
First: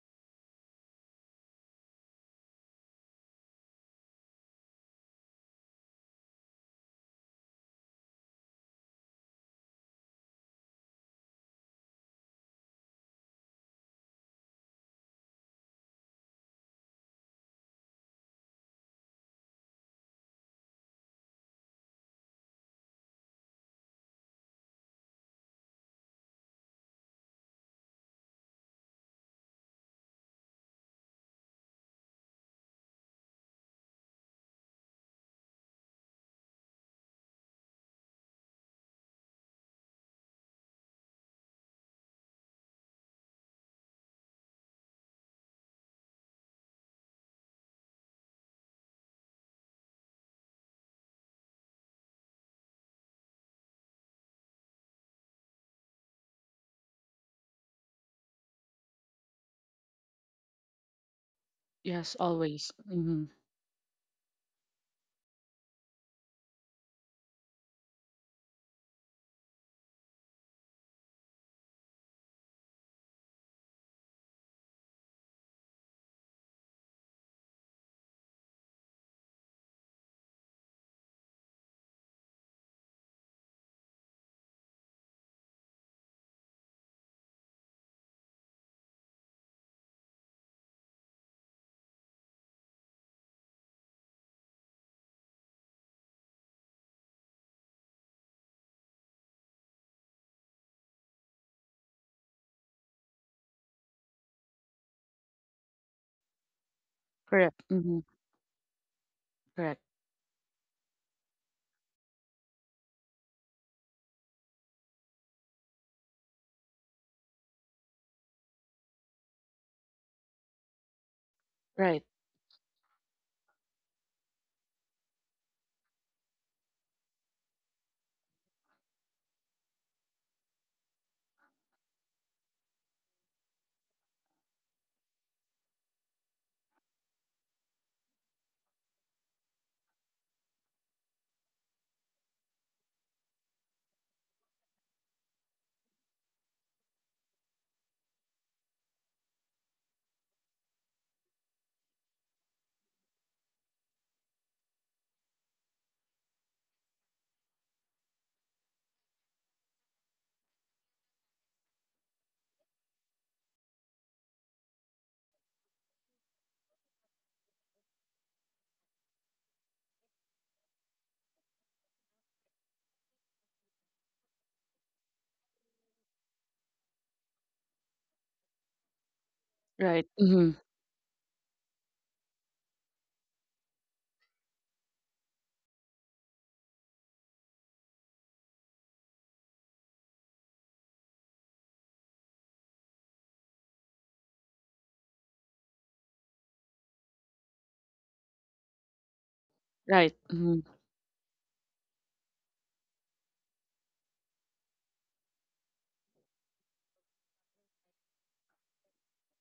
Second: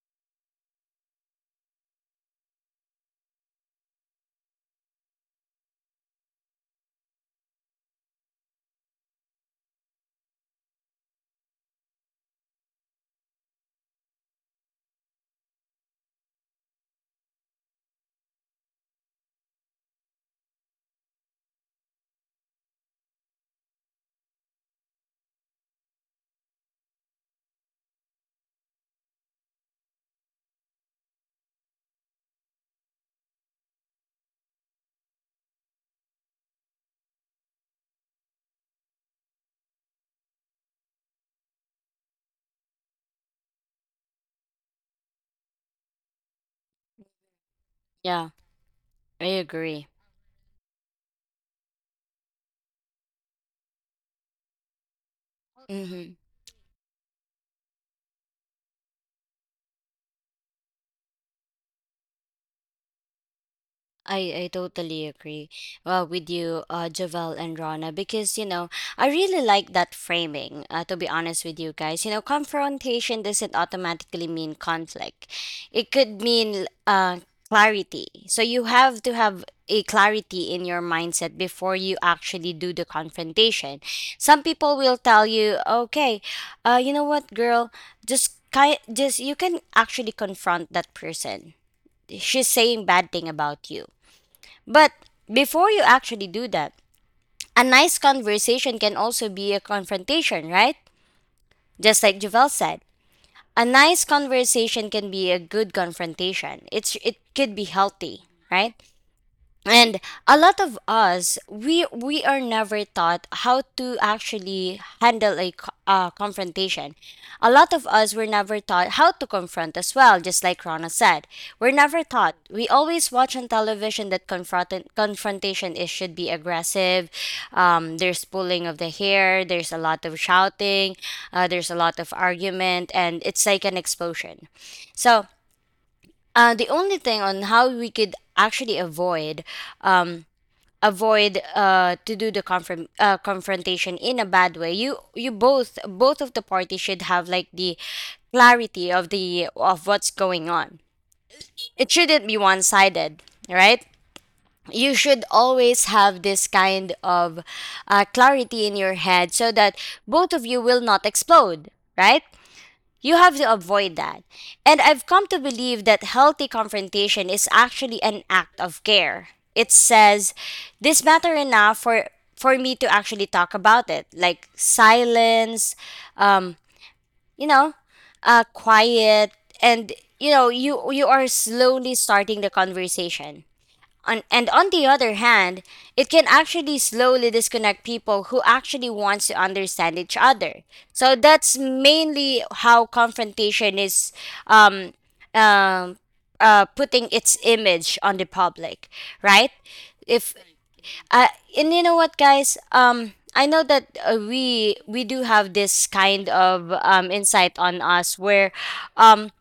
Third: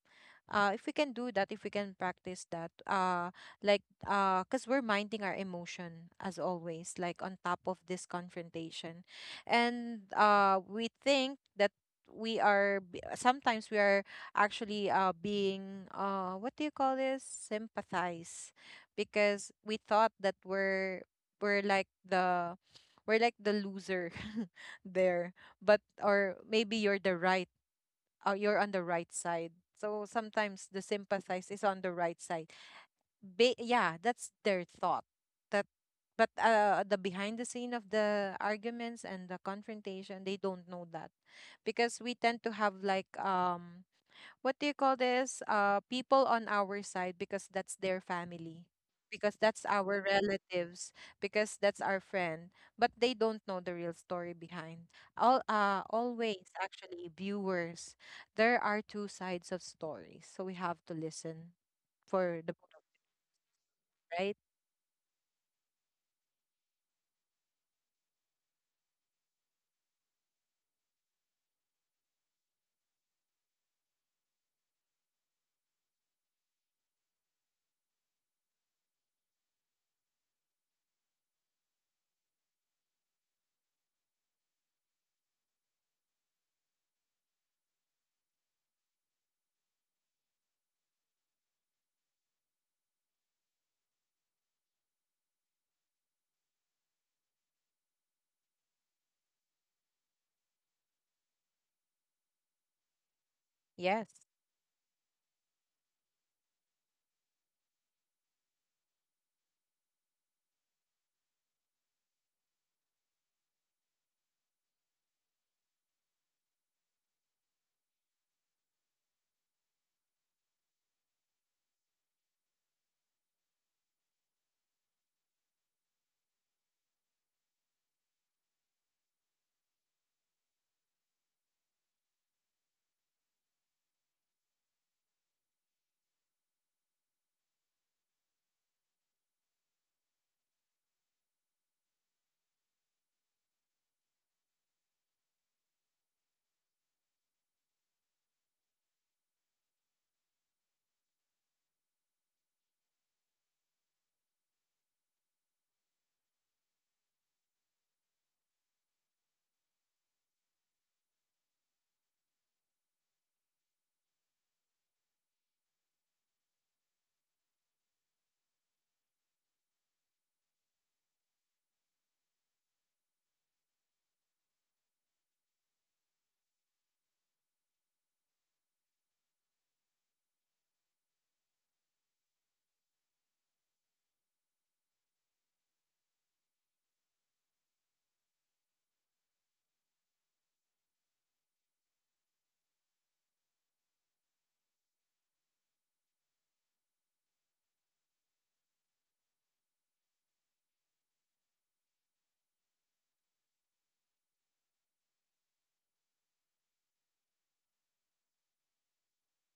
Speaker 2: If we can do that, if we can practice that, like, because we're minding our emotion as always, like on top of this confrontation. And we think that we are sometimes we are actually being what do you call this, sympathize. Because we thought that we're, we're like the we're like the loser. There. But or maybe you're the right, you're on the right side. So sometimes the sympathize is on the right side. Yeah, that's their thought. That, but the behind the scene of the arguments and the confrontation, they don't know that. Because we tend to have like what do you call this? People on our side, because that's their
Speaker 3: yeah.
Speaker 2: family, because
Speaker 3: I
Speaker 2: that's our
Speaker 3: agree.
Speaker 2: relatives, because that's our friend. But they don't know the real story behind. All
Speaker 3: Mm-hmm.
Speaker 2: Always actually viewers, there are two sides of stories, so we have to listen
Speaker 1: Yes,
Speaker 2: for the both,
Speaker 1: always. Hmm.
Speaker 2: right?
Speaker 3: I totally agree with you, Javel and Rana, because, you know, I really like that framing, to be honest with you guys. You know, confrontation doesn't automatically mean conflict, it could mean clarity. So you have to have a clarity in your mindset before you actually do the confrontation. Some people will tell you, okay, you know what, girl, just you can actually confront that person. She's saying bad thing about you, but before you actually do that, a nice conversation can also be a confrontation, right? Just like Javel said. A nice
Speaker 2: Yes.
Speaker 3: conversation can be a good confrontation. It's it could
Speaker 1: Correct.
Speaker 3: be
Speaker 1: Hmm.
Speaker 3: healthy, right?
Speaker 1: Correct.
Speaker 3: And a lot of us we are never taught how to actually handle a confrontation. A lot of us were never taught how to confront as well, just like Rana said. We're
Speaker 1: Right,
Speaker 3: never taught. We always watch on television that confrontation is should be aggressive. Um, there's pulling of the hair, there's a lot of shouting, there's a lot of argument, and it's like an explosion. So the only thing on how we could actually avoid, um, to do the confrontation in a bad way, you both of the parties should have like the clarity of the of what's going on. It shouldn't be one-sided, right? You should always have this kind of clarity in your head, so that both of you will not explode, right? You have to avoid that. And I've come to believe that healthy confrontation is actually an act of care. It says, this matter enough for me to actually talk about it. Like silence, um, you know, quiet, and
Speaker 1: right.
Speaker 3: you know,
Speaker 1: Mhm.
Speaker 3: you are slowly starting the conversation. On the other hand, it can actually slowly disconnect people who actually wants to understand each other. So that's mainly how confrontation is, um, um, putting its image on the public, right?
Speaker 1: Right.
Speaker 3: If
Speaker 1: Mhm.
Speaker 3: uh, and you know what, guys, I know that we do have this kind of insight on us where, um,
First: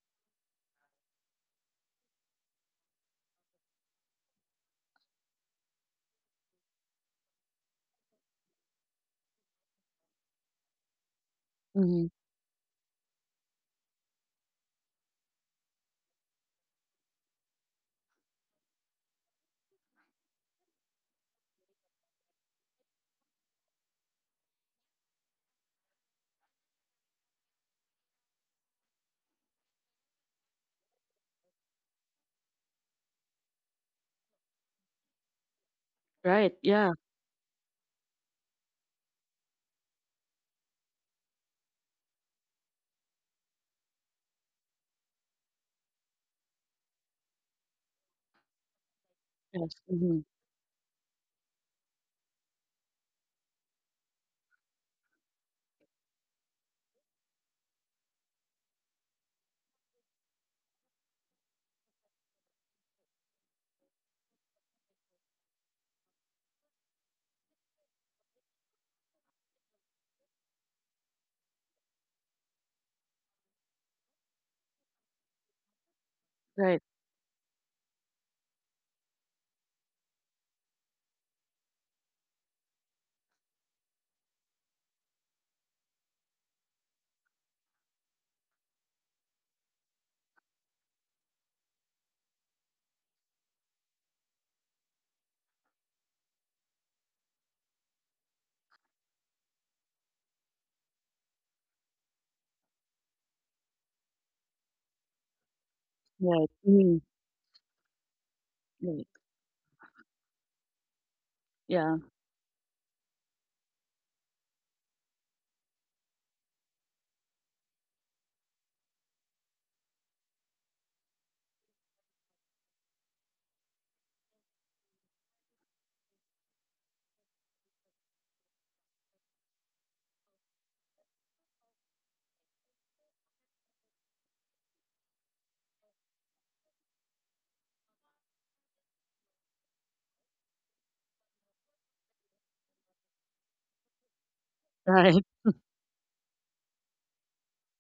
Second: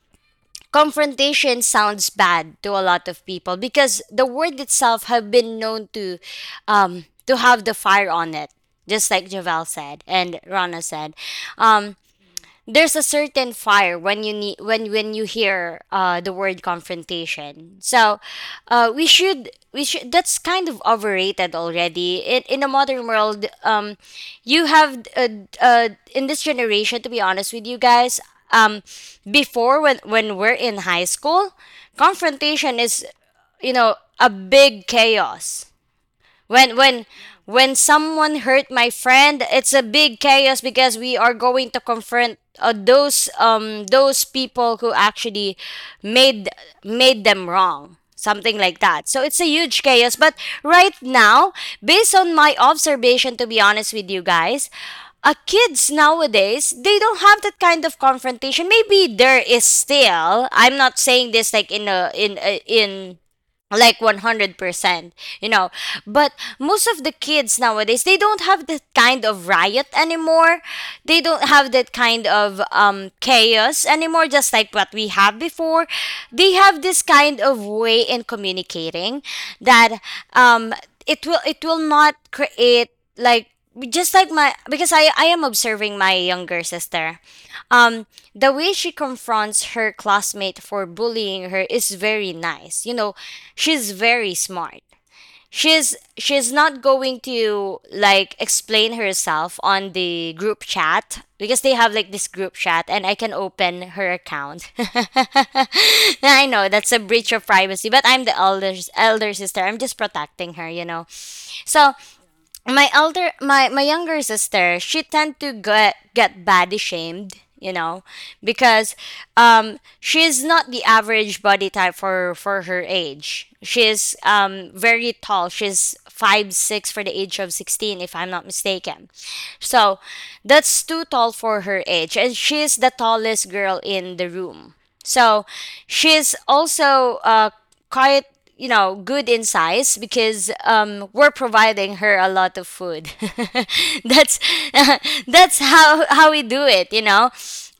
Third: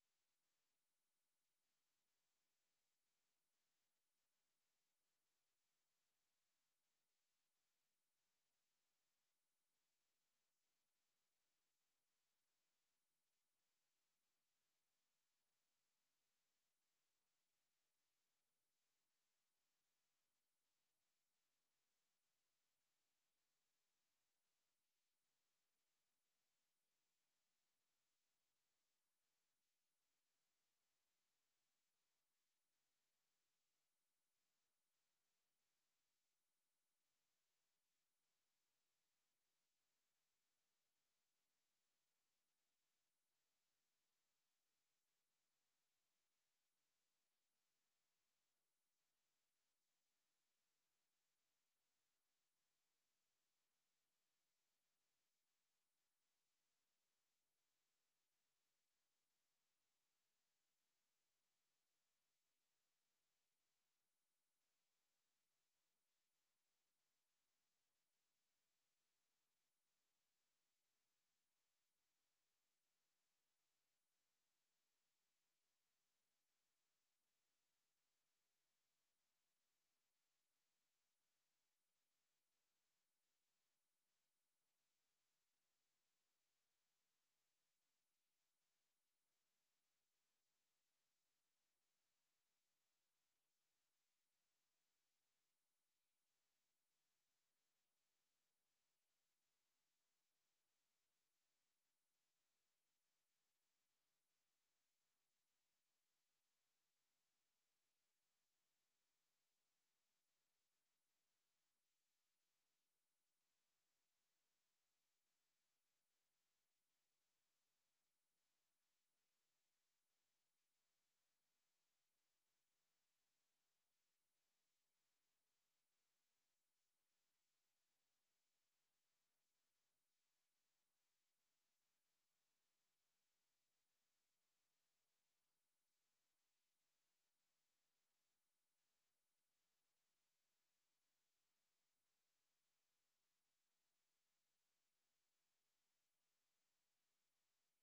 Speaker 3: confrontation sounds bad to a lot of people because the word itself have been known to have the fire on it, just like Javel said and Rana said. Um,
Speaker 1: Mhm.
Speaker 3: there's a certain fire when you need when you hear the word confrontation. So uh, we should, that's kind of overrated already in a modern world. Um, you have uh in this generation, to be honest with you guys, um, before, when we're in high school, confrontation is, you know, a big chaos.
Speaker 1: Right.
Speaker 3: when
Speaker 1: Yeah.
Speaker 3: when when someone hurt my friend, it's a big chaos because we are going to confront those people who actually made made them wrong, something like that. So it's a
Speaker 1: Yes.
Speaker 3: huge chaos.
Speaker 1: Mhm.
Speaker 3: But right now, based on my observation, to be honest with you guys, kids nowadays, they don't have that kind of confrontation. Maybe there is still, I'm not saying this like in like 100%, you know. But most of the kids nowadays, they don't have that kind of riot anymore. They don't have that kind of chaos anymore, just like what we have before. They have
Speaker 1: Right.
Speaker 3: this kind of way in communicating that um, it will not create like, just like my, because I am observing my younger sister. Um, the way she confronts her classmate for bullying her is very nice, you know. She's very smart. She's not going to like explain herself on the group chat, because they have like this group chat and I can open her account. I
Speaker 1: Right.
Speaker 3: know that's a
Speaker 1: Mhm.
Speaker 3: breach of privacy, but I'm the
Speaker 1: Right.
Speaker 3: elder sister, I'm just protecting her, you know. So
Speaker 1: Yeah.
Speaker 3: my elder my my younger sister, she tend to get body shamed, you know, because um, she's not the average body type for her age. She's very tall, she's 5'6" for the age of 16, if I'm not mistaken. So that's too tall for her age. And she's the tallest girl in the room. So she's also quite, you know, good in size because we're providing her a lot of food. That's
Speaker 1: Right.
Speaker 3: that's how we do it, you know.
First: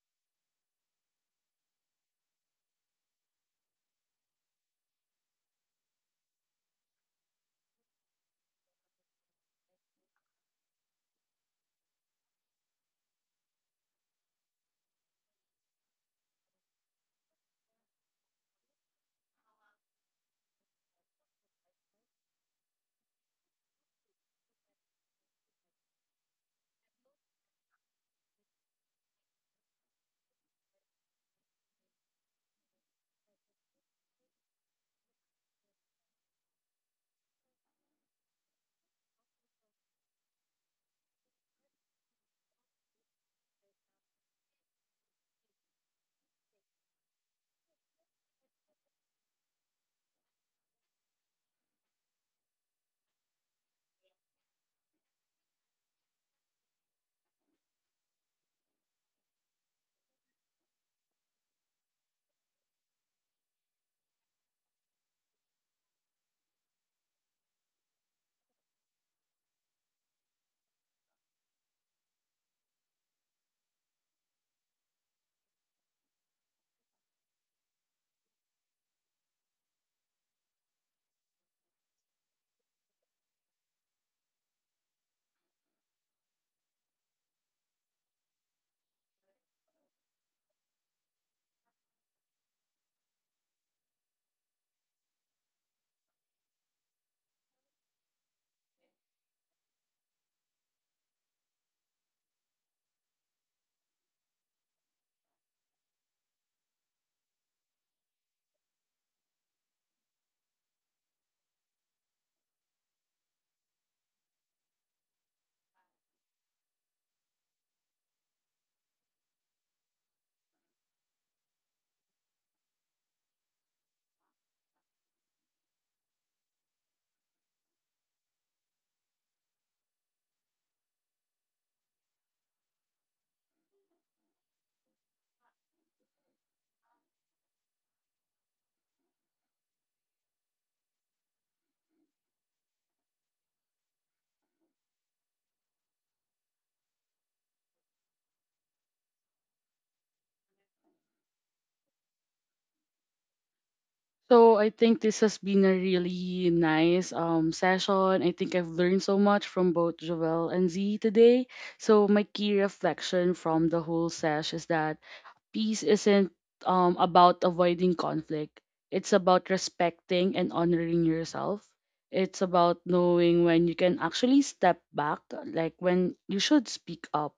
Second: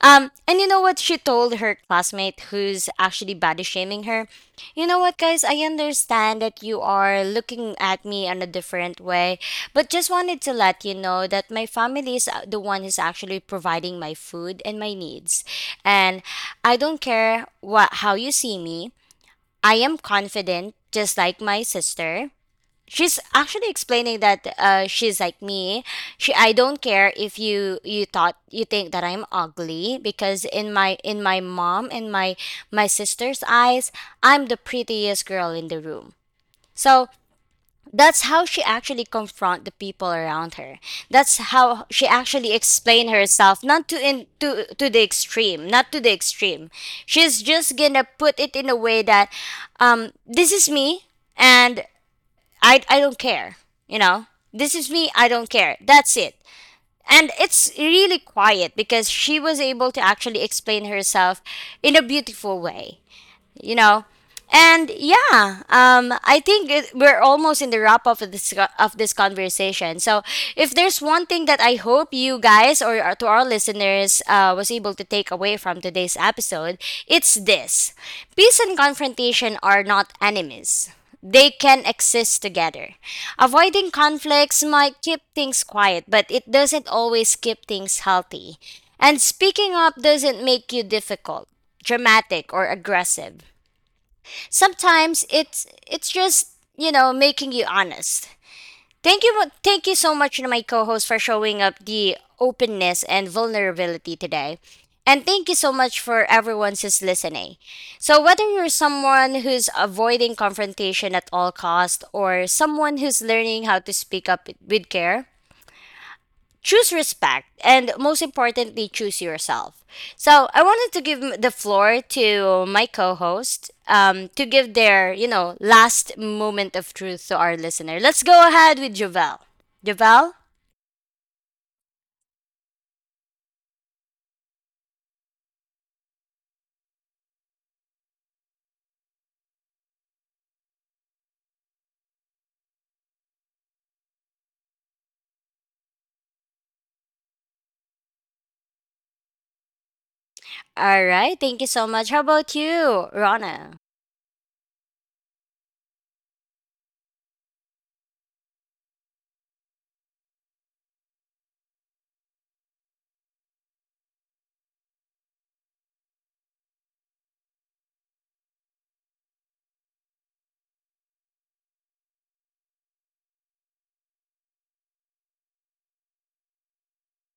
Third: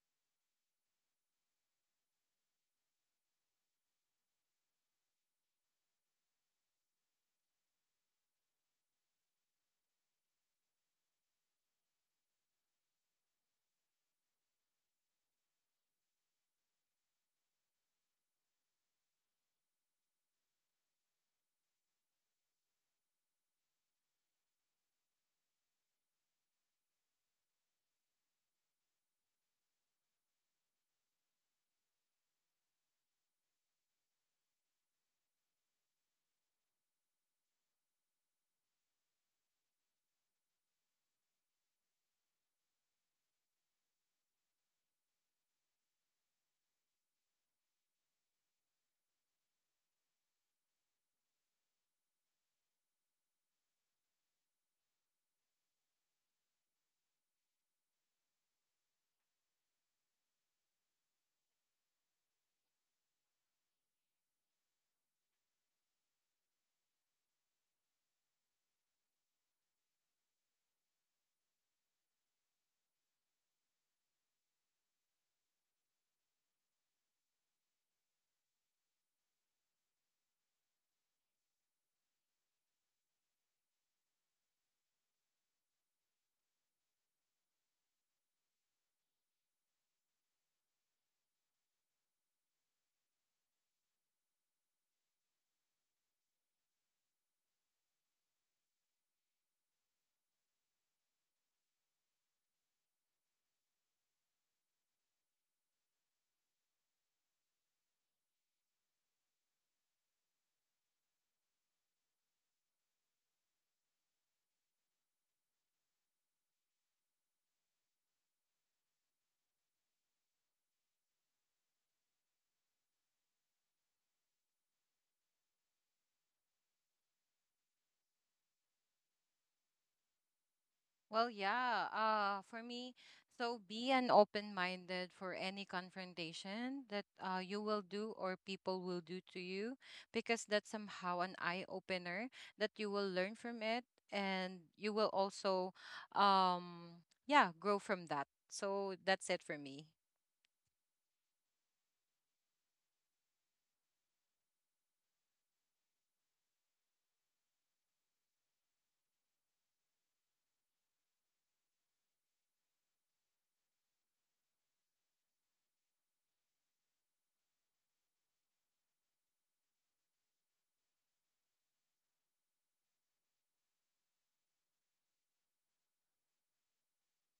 Speaker 3: And you know what she told her classmate who's actually body shaming her? You know what, guys? I understand that you are looking at me in a different way, but just wanted to let you know that my family is the one who's actually providing my food and my needs. And I don't care what how you see me. I am confident. Just like my sister, she's actually explaining that she's like me. She, I don't care if you thought, you think that I'm ugly, because in my mom and my sister's eyes, I'm the prettiest girl in the room. So that's how she actually confront the people around her. That's how she actually explain herself, not to in to to the extreme, not to the extreme. She's just gonna put it in a way that um, this is me, and I don't care. You know, this is me. I don't care. That's it. And it's really quiet because she was able to actually explain herself in a beautiful way, you know. And yeah, um, I think we're almost in the wrap up of this of this conversation. So if there's one thing that I hope you guys or to our listeners was able to take away from today's episode, it's this: peace and confrontation are not enemies, they can exist together. Avoiding conflicts might keep things quiet, but it doesn't always keep things healthy. And speaking up doesn't make you difficult, dramatic, or aggressive. Sometimes it's just, you know, making you honest. Thank you so much to my co-host for showing up the openness and vulnerability today, and thank you so much for everyone who's listening. So whether you're someone who's avoiding confrontation at all cost, or someone who's learning how to speak up with care, choose respect, and most importantly, choose yourself. So I wanted to give the floor to my co-host, to give their, you know, last moment of truth to our listener. Let's go ahead with Javel. Javel.
Speaker 2: Well, yeah. For me, so be an open-minded for any confrontation that you will do or people will do to you, because that's somehow an eye-opener that you will learn from it, and you will also, um, yeah, grow from that. So that's it for me.
Speaker 3: All right, thank you so much. How about you, Rana?
Speaker 1: So I think this has been a really nice session. I think I've learned so much from both Jovel and Z today. So my key reflection from the whole sesh is that peace isn't about avoiding conflict, it's about respecting and honoring yourself. It's about knowing when you can actually step back, like when you should speak up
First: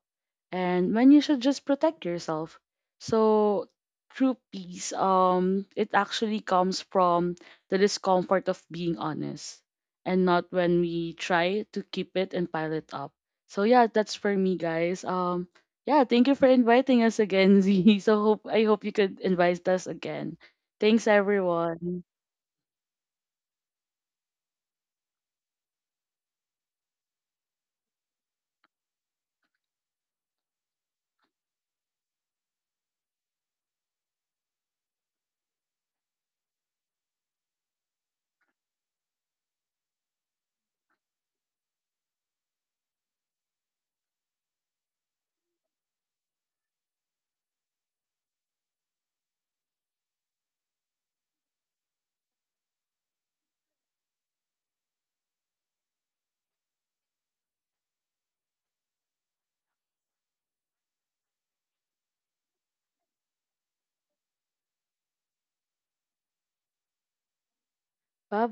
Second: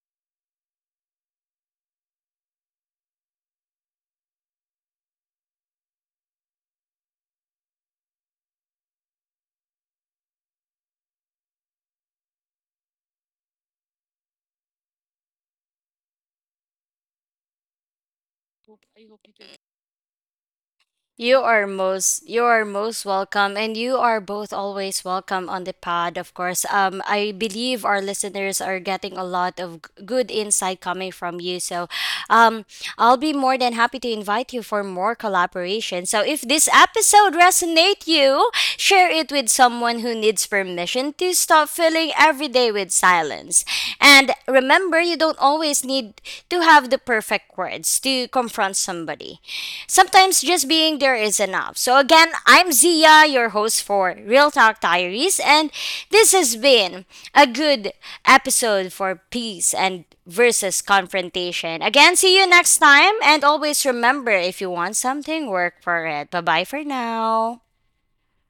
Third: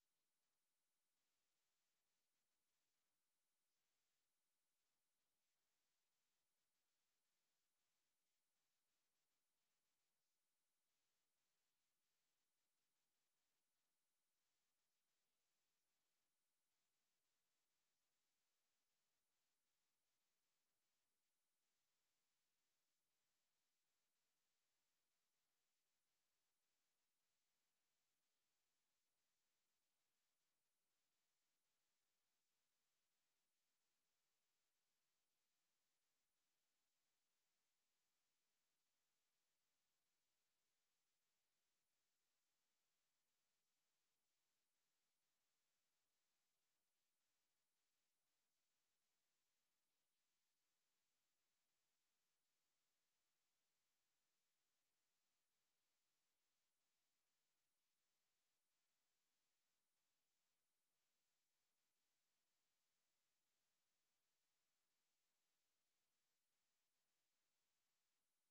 Speaker 1: and when you should just protect yourself. So true peace, it actually comes from the discomfort of being honest and not when we try to keep it and pile it up. So yeah, that's for me guys. Yeah, thank you for inviting us again, Z. So hope I hope you could invite us again. Thanks everyone.
Speaker 3: You are most welcome, and you are both always welcome on the pod, of course. Um, I believe our listeners are getting a lot of good insight coming from you. So um, I'll be more than happy to invite you for more collaboration. So if this episode resonate you, share it with someone who needs permission to stop filling every day with silence. And remember, you don't always need to have the perfect words to confront somebody. Sometimes just being there is enough. So, again, I'm Zia, your host for Real Talk Diaries, and this has been a good episode for peace and versus confrontation. Again, see you next time, and always remember, if you want something, work for it. Bye bye for now.
Speaker 1: Bye.